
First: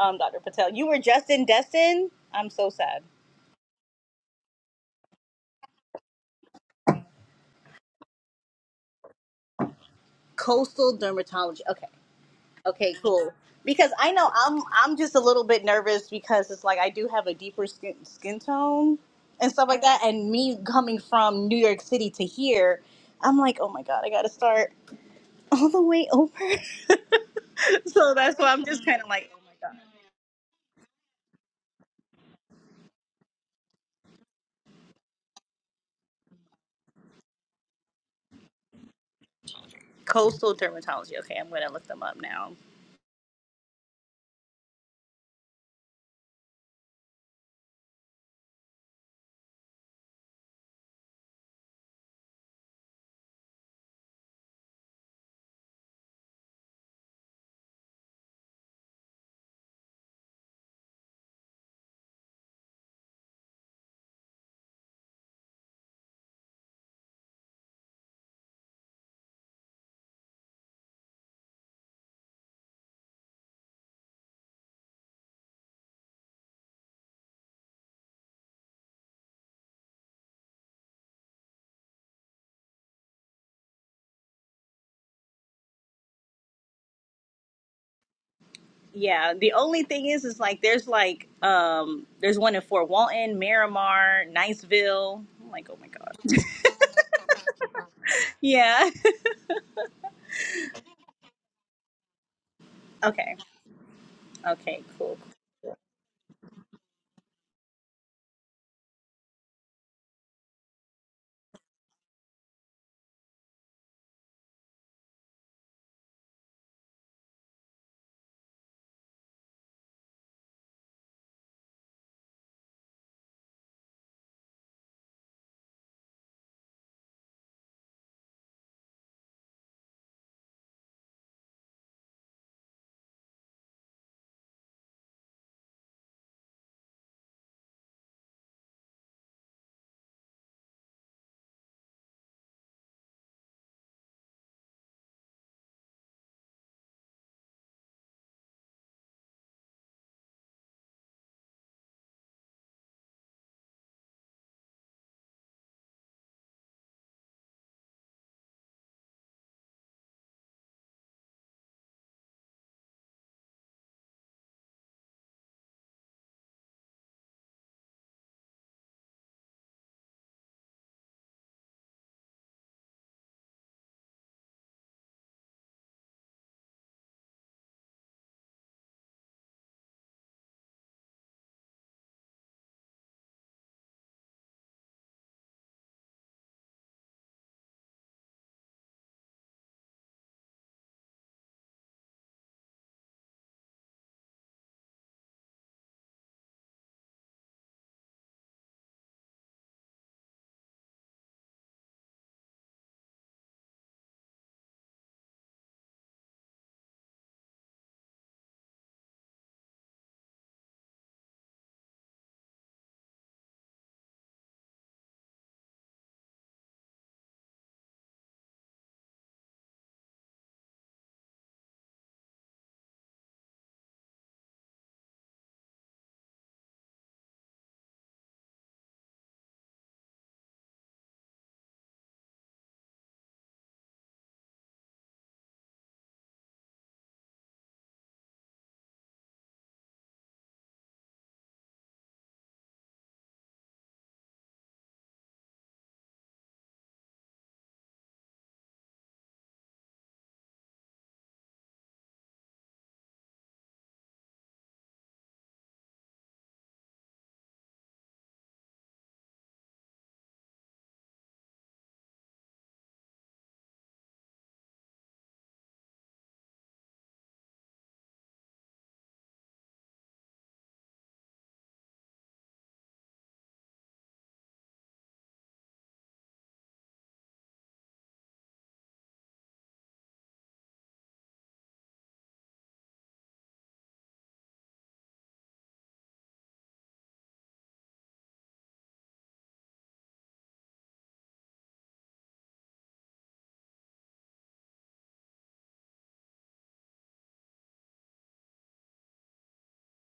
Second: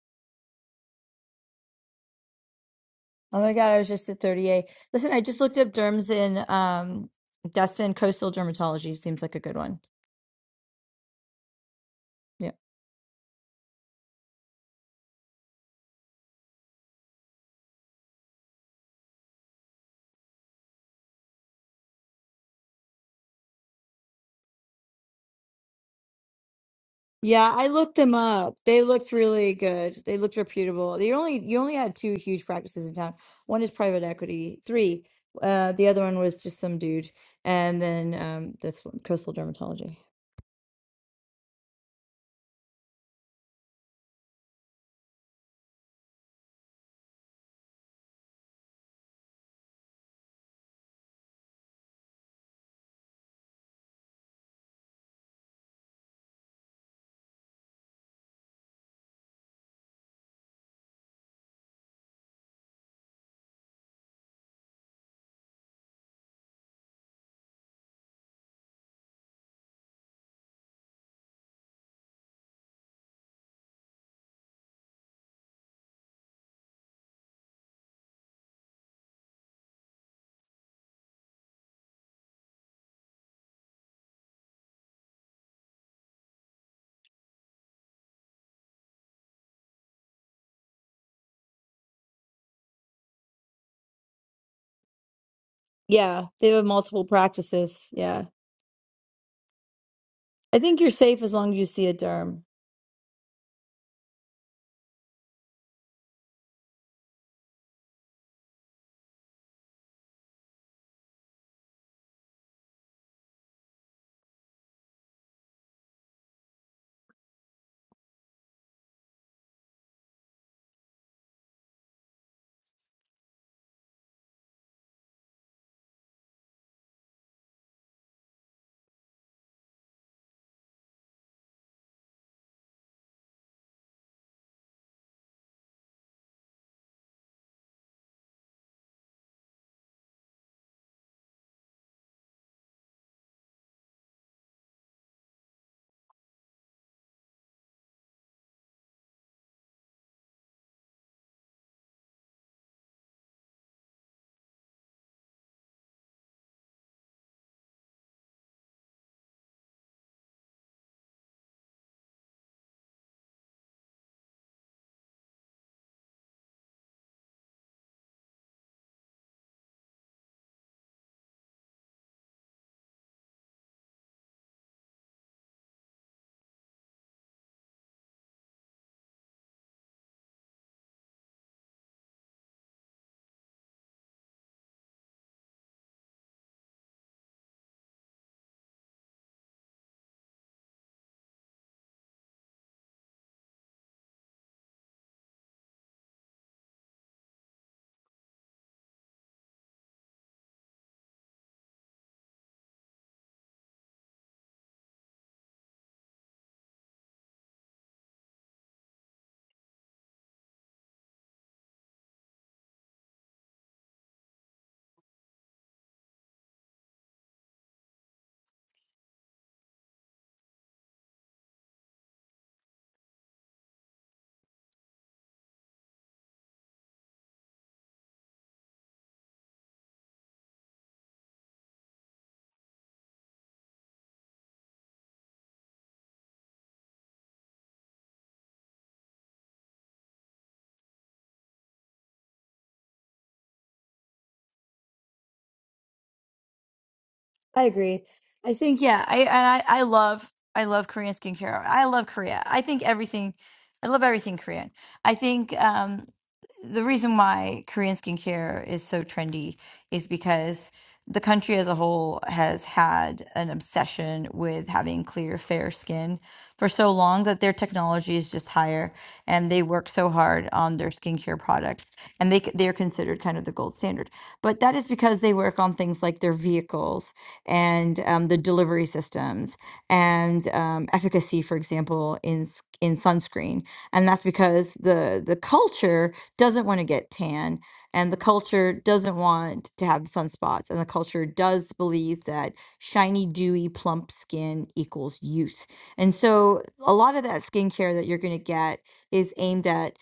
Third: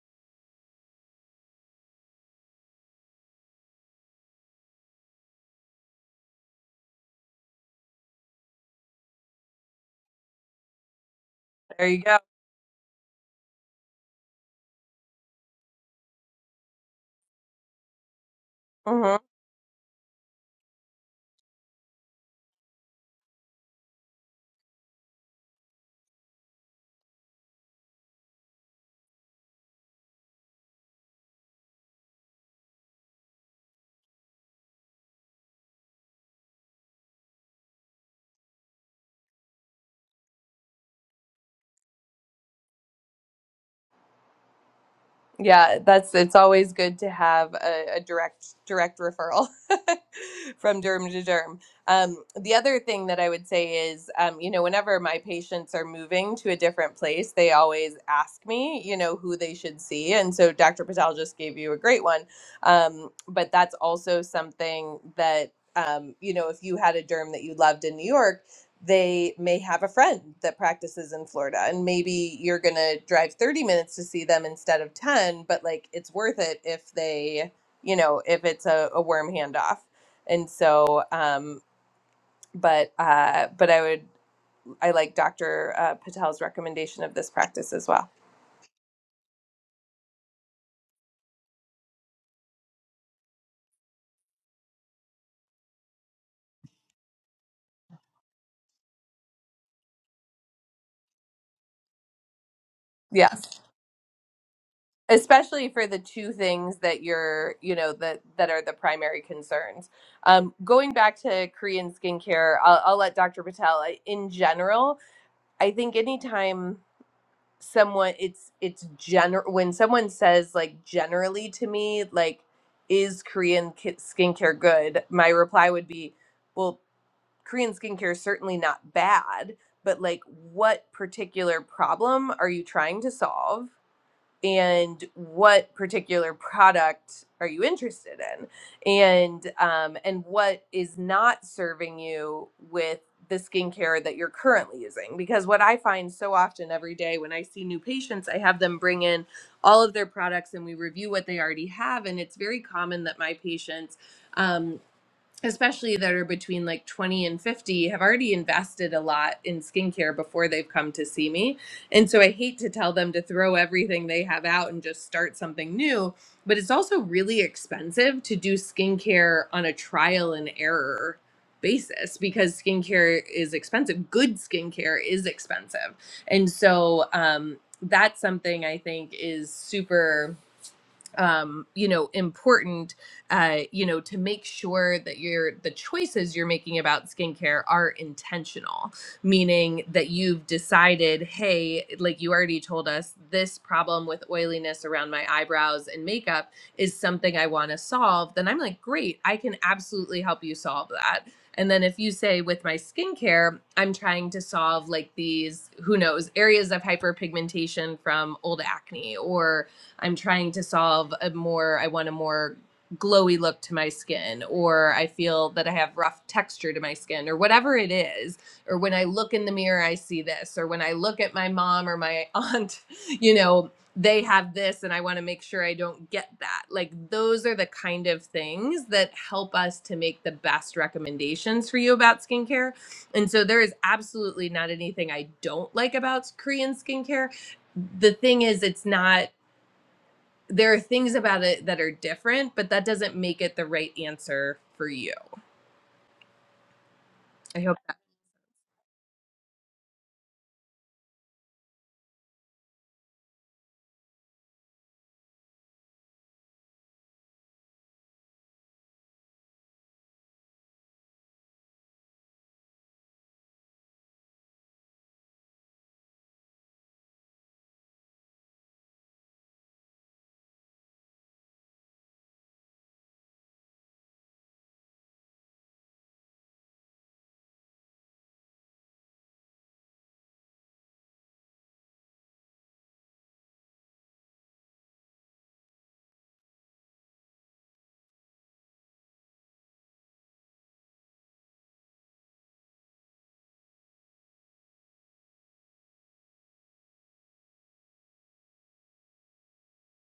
Speaker 3: um, Doctor Patel, you were just in Destin. I'm so sad.
Speaker 1: Oh my God, I was just at 38. Listen, I just looked up derms in um Destin Coastal Dermatology. Seems like a good one.
Speaker 3: Coastal dermatology. Okay.
Speaker 2: There you
Speaker 1: Yeah.
Speaker 3: Okay, cool. Because I know I'm I'm just a little bit nervous because it's like I do have a deeper skin skin tone
Speaker 2: go.
Speaker 3: and stuff like that. And me coming from New York City to here, I'm like, oh my god, I gotta start all the way over.
Speaker 1: Yeah, I looked them
Speaker 3: So that's why
Speaker 1: up.
Speaker 3: I'm
Speaker 1: They
Speaker 3: just kind of
Speaker 1: looked
Speaker 3: like, oh my
Speaker 1: really
Speaker 3: god.
Speaker 1: good. They looked reputable. They only you only had two huge practices in town. One is private equity, three. Uh, the other one was just some dude. And then um this one, Coastal Dermatology.
Speaker 3: Coastal dermatology. Okay, I'm gonna look them up now.
Speaker 2: Yeah, that's it's always good to have a, a direct direct referral from derm to derm. Um, the other thing that I would say is, um, you know, whenever my patients are moving to a different place, they always ask me, you know, who they should see. And so Dr. Patel just gave you a great one. Um, but that's also something that, um, you know, if you had a derm that you loved in New York, they may have a friend that practices in Florida and maybe you're going to drive 30 minutes to see them instead of 10 but like it's worth it if they you know if it's a, a worm handoff and so um but uh but I would I like Dr. Uh, Patel's recommendation of this practice as well
Speaker 3: Yeah, the only thing is, is like there's like um there's one in Fort Walton, Miramar, Niceville. I'm like, oh my god.
Speaker 1: Yeah, they have multiple practices. Yeah.
Speaker 3: Yeah.
Speaker 1: I think you're safe as long as you see a derm.
Speaker 3: Okay.
Speaker 2: yes
Speaker 3: Okay. Cool.
Speaker 2: especially for the two things that you're you know that that are the primary concerns um, going back to korean skincare i'll, I'll let dr patel I- in general i think anytime someone it's it's general when someone says like generally to me like is korean ki- skincare good my reply would be well korean skincare is certainly not bad but like what particular problem are you trying to solve and what particular product are you interested in and um, and what is not serving you with the skincare that you're currently using because what i find so often every day when i see new patients i have them bring in all of their products and we review what they already have and it's very common that my patients um, especially that are between like 20 and 50 have already invested a lot in skincare before they've come to see me. And so I hate to tell them to throw everything they have out and just start something new, but it's also really expensive to do skincare on a trial and error basis because skincare is expensive. Good skincare is expensive. And so um that's something I think is super um, you know important uh, you know to make sure that your the choices you're making about skincare are intentional meaning that you've decided hey like you already told us this problem with oiliness around my eyebrows and makeup is something i want to solve then i'm like great i can absolutely help you solve that and then if you say with my skincare, I'm trying to solve like these, who knows, areas of hyperpigmentation from old acne or. I'm trying to solve a more, I want a more glowy look to my skin, or I feel that I have rough texture to my skin, or whatever it is. Or when I look in the mirror, I see this. Or when I look at my mom or my aunt, you know, they have this and I want to make sure I don't get that. Like those are the kind of things that help us to make the best recommendations for you about skincare. And so there is absolutely not anything I don't like about Korean skincare the thing is it's not there are things about it that are different, but that doesn't make it the right answer for you. I
Speaker 1: I
Speaker 2: hope.
Speaker 1: agree. I think yeah, I and I I love I love Korean skincare. I love Korea. I think everything I love everything Korean. I think um the reason why Korean skincare is so trendy is because the country as a whole has had an obsession with having clear, fair skin for so long that their technology is just higher and they work so hard on their skincare products and they c- they're considered kind of the gold standard. But that is because they work on things like their vehicles and um, the delivery systems and um, efficacy, for example, in s- in sunscreen. And that's because the the culture doesn't want to get tan, and the culture doesn't want to have sunspots, and the culture does believe that shiny, dewy, plump skin equals youth. And so a lot of that skincare that you're going to get is aimed at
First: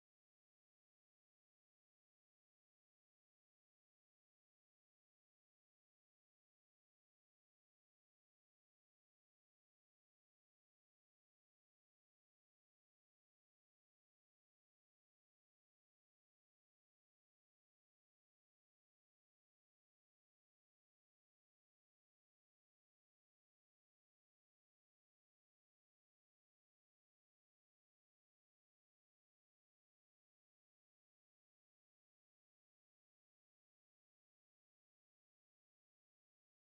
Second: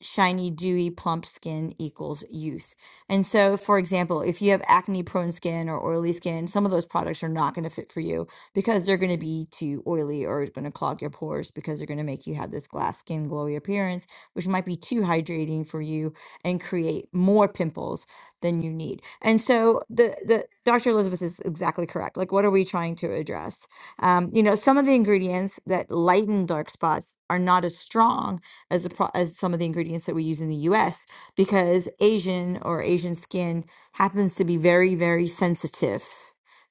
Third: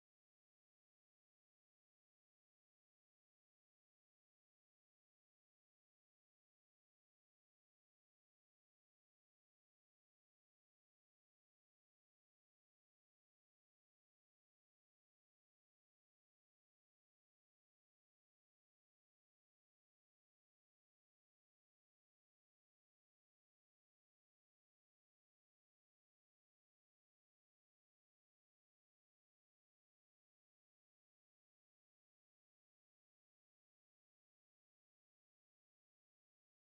Speaker 1: shiny, dewy, plump skin equals youth and so, for example, if you have acne prone skin or oily skin, some of those products are not going to fit for you because they're going to be too oily or going to clog your pores because they're going to make you have this glass skin glowy appearance, which might be too hydrating for you and create more pimples than you need. And so the the Dr. Elizabeth is exactly correct. Like what are we trying to address? Um, you know, some of the ingredients that lighten dark spots are not as strong as the pro- as some of the ingredients that we use in the US because Asian or Asian skin happens to be very, very sensitive,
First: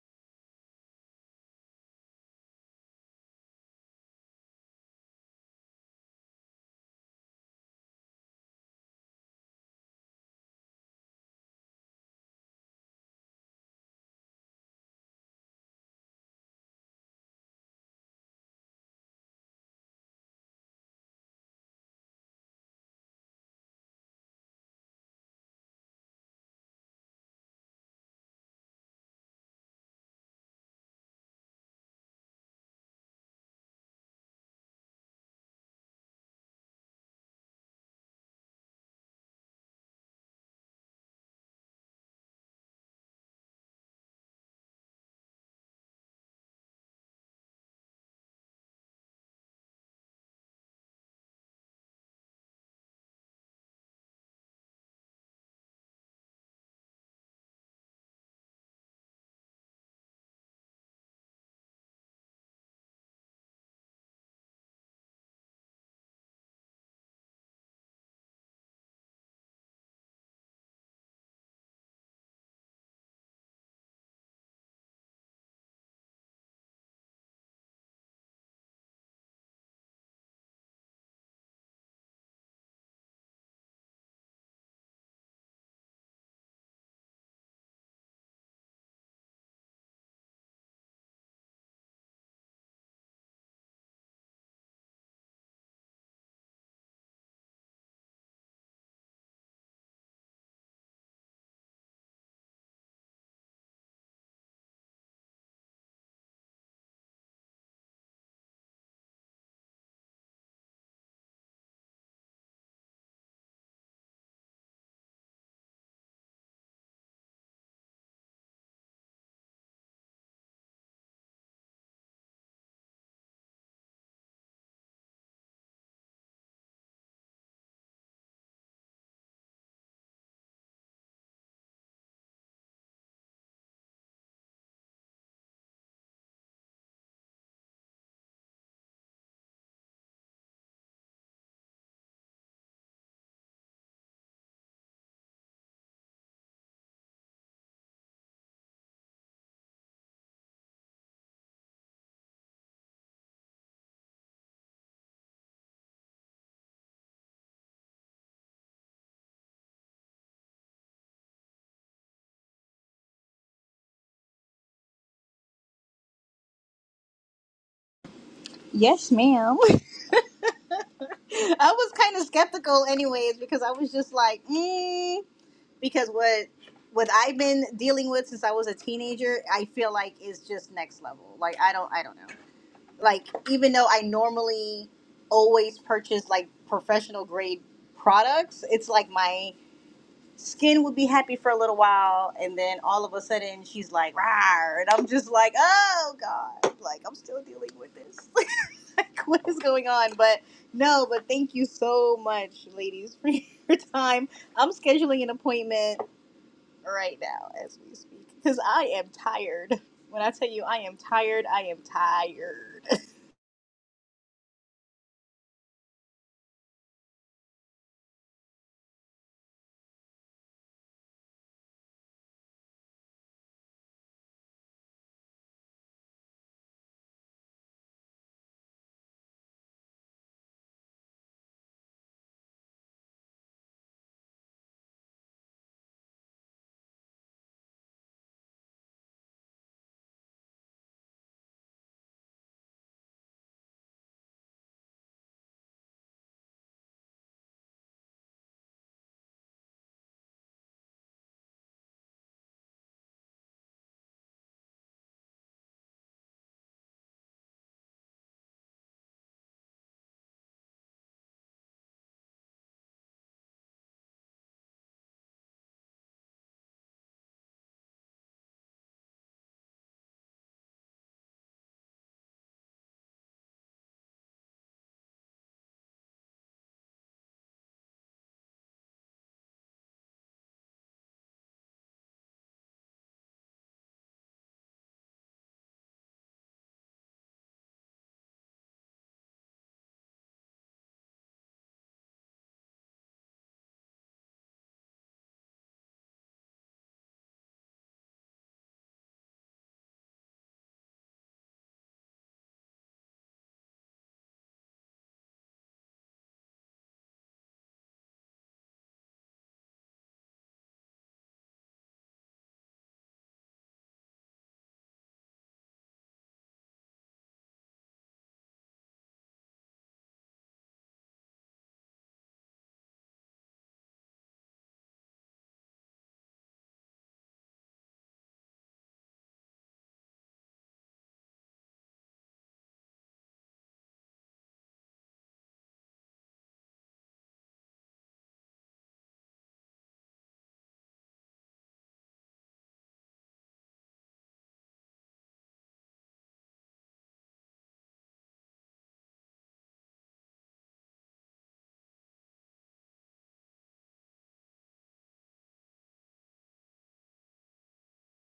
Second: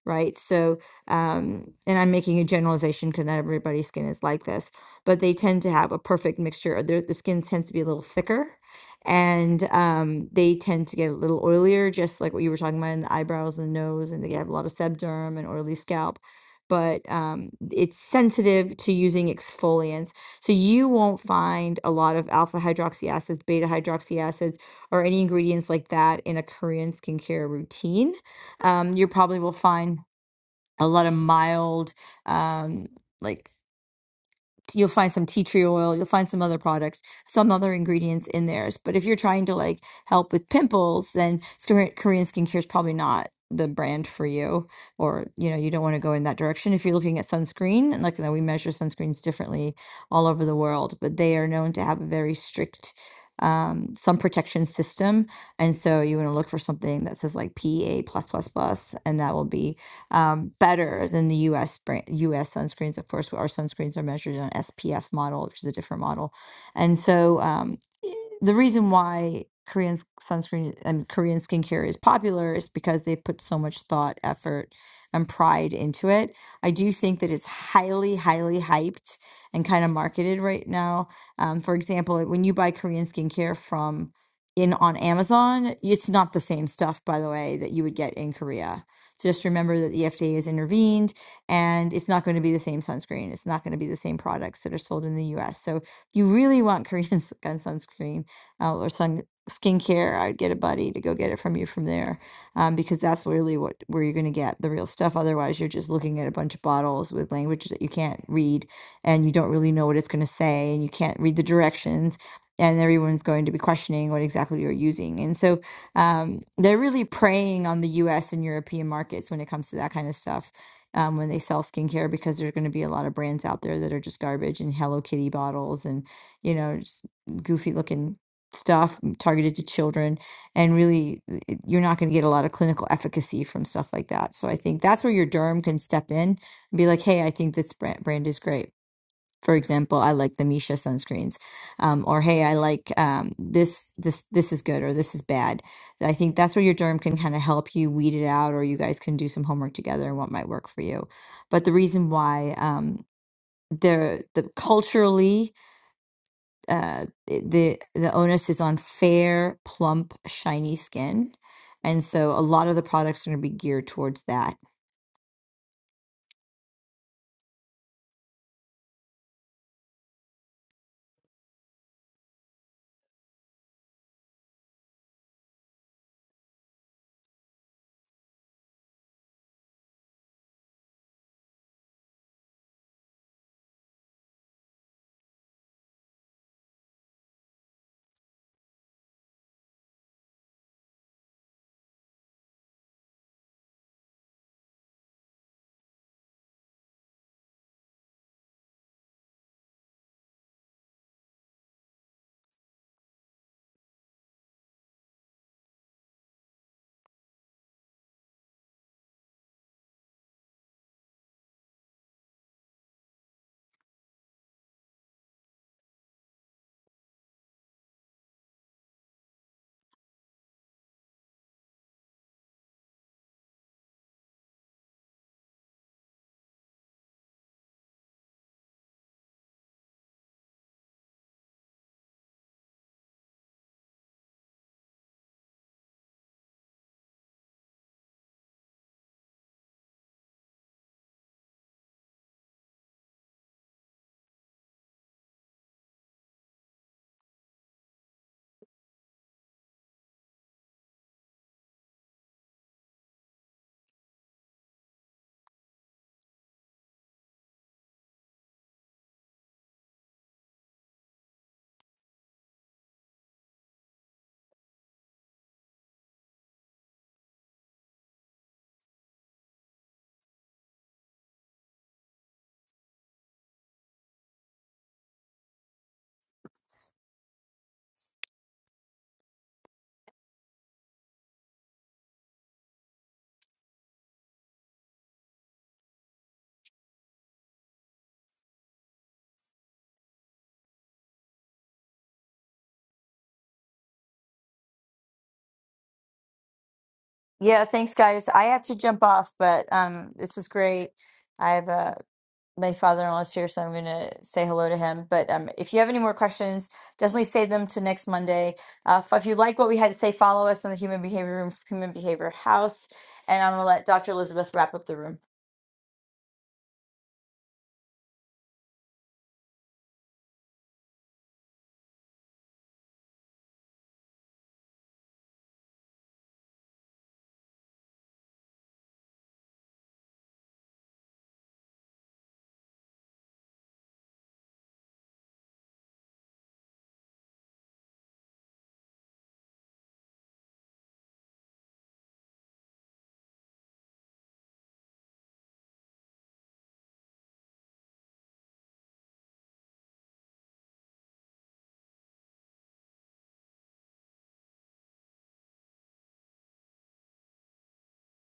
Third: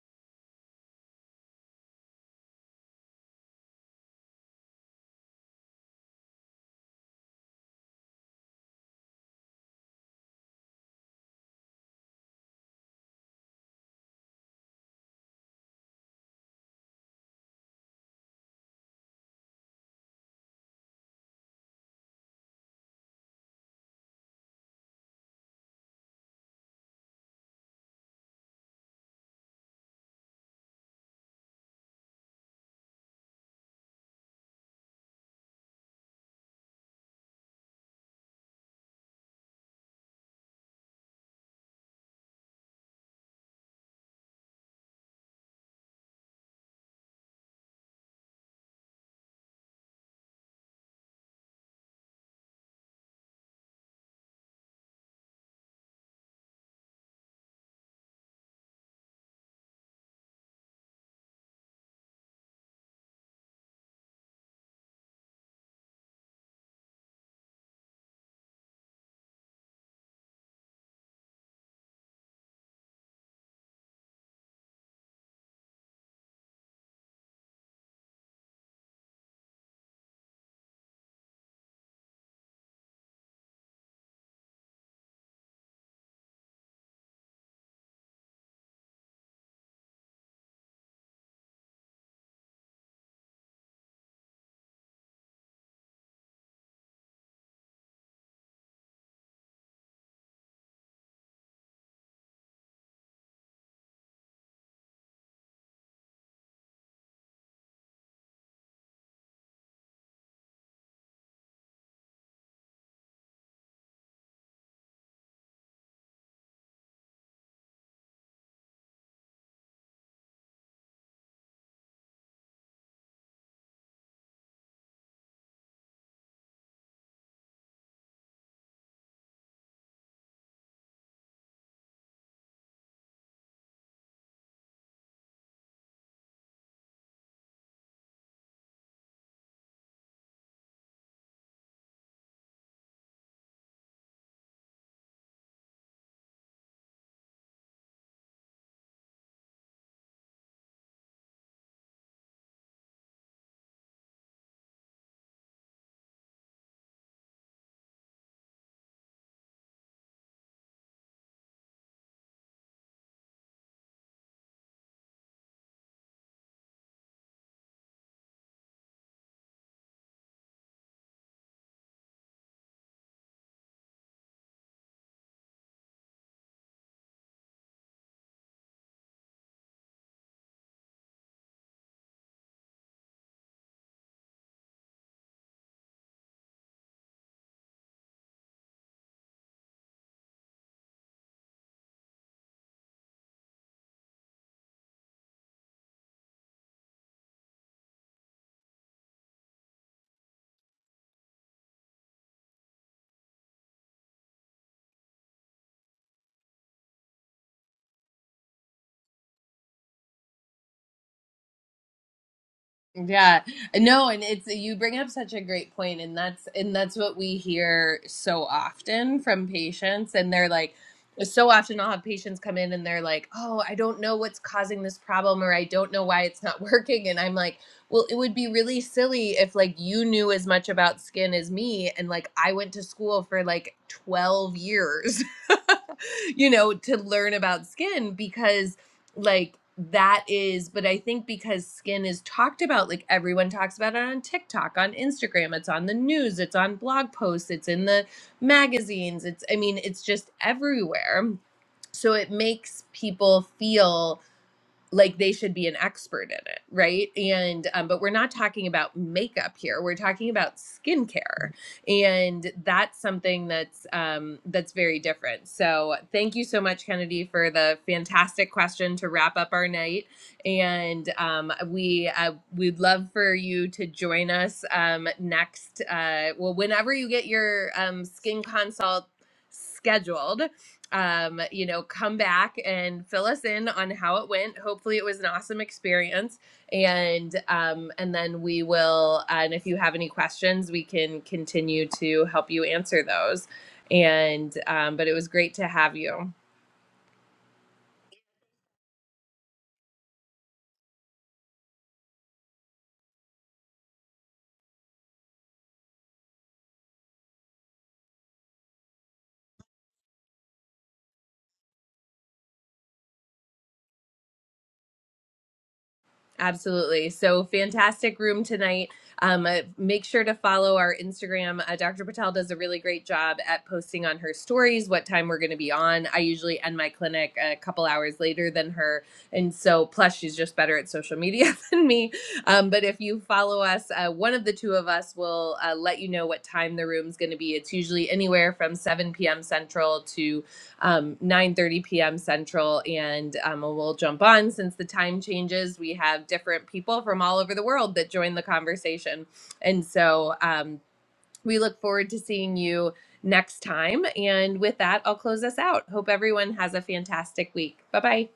Speaker 1: right? So, um, and I'm making a generalization because not everybody's skin is like this, but they tend to have a perfect mixture. Their, the skin tends to be a little thicker and um, they tend to get a little oilier, just like what you were talking about in the eyebrows and nose, and they have a lot of sebderm and oily scalp. But um, it's sensitive to using exfoliants. So you won't find a lot of alpha hydroxy acids, beta hydroxy acids or any ingredients like that in a Korean skincare routine. Um, you probably will find a lot of mild, um, like you'll find some tea tree oil, you'll find some other products, some other ingredients in theirs. But if you're trying to like help with pimples, then Korean, Korean skincare is probably not the brand for you, or you know, you don't want to go in that direction. If you're looking at sunscreen, and like you know, we measure sunscreens differently all over the world, but they are known to have a very strict um sun protection system and so you want to look for something that says like pa plus plus plus and that will be um, better than the U.S. brand, U.S. sunscreens. Of course, our sunscreens are measured on SPF model, which is a different model, and so um, e, the reason why Korean sunscreen and Korean skincare is popular is because they put so much thought, effort, and pride into it. I do think that it's highly, highly hyped and kind of marketed right now. Um, for example, like, when you buy Korean skincare from in on Amazon, it's not the same stuff, by the way, that you would get in Korea just remember that the FDA has intervened and it's not going to be the same sunscreen. It's not going to be the same products that are sold in the US. So if you really want Korean sun sunscreen uh, or sun skincare, I'd get a buddy to go get it from you from there um, because that's really what where you're going to get the real stuff. Otherwise, you're just looking at a bunch of bottles with languages that you can't read, and you don't really know what it's going to say, and you can't read the directions, and everyone's going to be questioning what exactly you're using. And so, um, they're really preying on the U.S. and European markets when it comes to that kind of stuff. Um, when they sell skincare, because there's going to be a lot of brands out there that are just garbage and Hello Kitty bottles and you know just goofy looking stuff targeted to children, and really it- you're not going to get a lot of clinical efficacy from stuff like that. So I think that's where your derm can step in and be like, hey, I think this brand brand is great for example, I like the Misha sunscreens, um, or hey, I like um, this this this is good or this is bad. I think that's where your derm can kind of help you weed it out, or you guys can do some homework together and what might work for you. But the reason why um, the the culturally uh, the the onus is on fair, plump, shiny skin, and so a lot of the products are going to be geared towards that.
Speaker 3: Yes, ma'am. I was kind of skeptical, anyways, because I was just like, mm, because what what I've been dealing with since I was a teenager, I feel like is just next level. Like I don't, I don't know. Like even though I normally always purchase like professional grade products, it's like my skin would be happy for a little while, and then all of a sudden she's like, "Rawr," and I'm just like, "Oh God!" Like I'm still dealing with this. like what is going on but no but thank you so much ladies for your time i'm scheduling an appointment right now as we speak because i am tired when i tell you i am tired i am tired
Speaker 2: Yeah. No, and it's you bring up such a great point and that's and that's what we hear so often from patients and they're like so often I'll have patients come in and they're like, "Oh, I don't know what's causing this problem or I don't know why it's not working." And I'm like, "Well, it would be really silly if like you knew as much about skin as me and like I went to school for like 12 years, you know, to learn about skin because like that is but i think because skin is talked about like everyone talks about it on tiktok on instagram it's on the news it's on blog posts it's in the magazines it's i mean it's just everywhere so it makes people feel like they should be an expert in it right and um, but we're not talking about makeup here we're talking about skincare and that's something that's um, that's very different so thank you so much kennedy for the fantastic question to wrap up our night and um, we uh, we'd love for you to join us um, next uh, well whenever you get your um, skin consult scheduled um, you know, come back and fill us in on how it went. Hopefully, it was an awesome experience, and um, and then we will. And if you have any questions, we can continue to help you answer those. And um, but it was great to have you.
Speaker 1: Yeah, thanks guys. I have to jump off, but um, this was great. I have a my father in law is here, so I'm gonna say hello to him. But um, if you have any more questions, definitely save them to next Monday. Uh, if if you like what we had to say, follow us on the Human Behavior Room, Human Behavior House, and I'm gonna let Dr. Elizabeth wrap up the room.
Speaker 2: Absolutely. So fantastic room tonight. Um, uh, make sure to follow our Instagram. Uh, Dr. Patel does a really great job at posting on her stories what time we're going to be on. I usually end my clinic a couple hours later than her. And so, plus, she's just better at social media than me. Um, but if you follow us, uh, one of the two of us will uh, let you know what time the room's going to be. It's usually anywhere from 7 p.m. Central to um, 9.30 p.m central and um, we'll jump on since the time changes we have different people from all over the world that join the conversation and so um, we look forward to seeing you next time and with that i'll close us out hope everyone has a fantastic week bye bye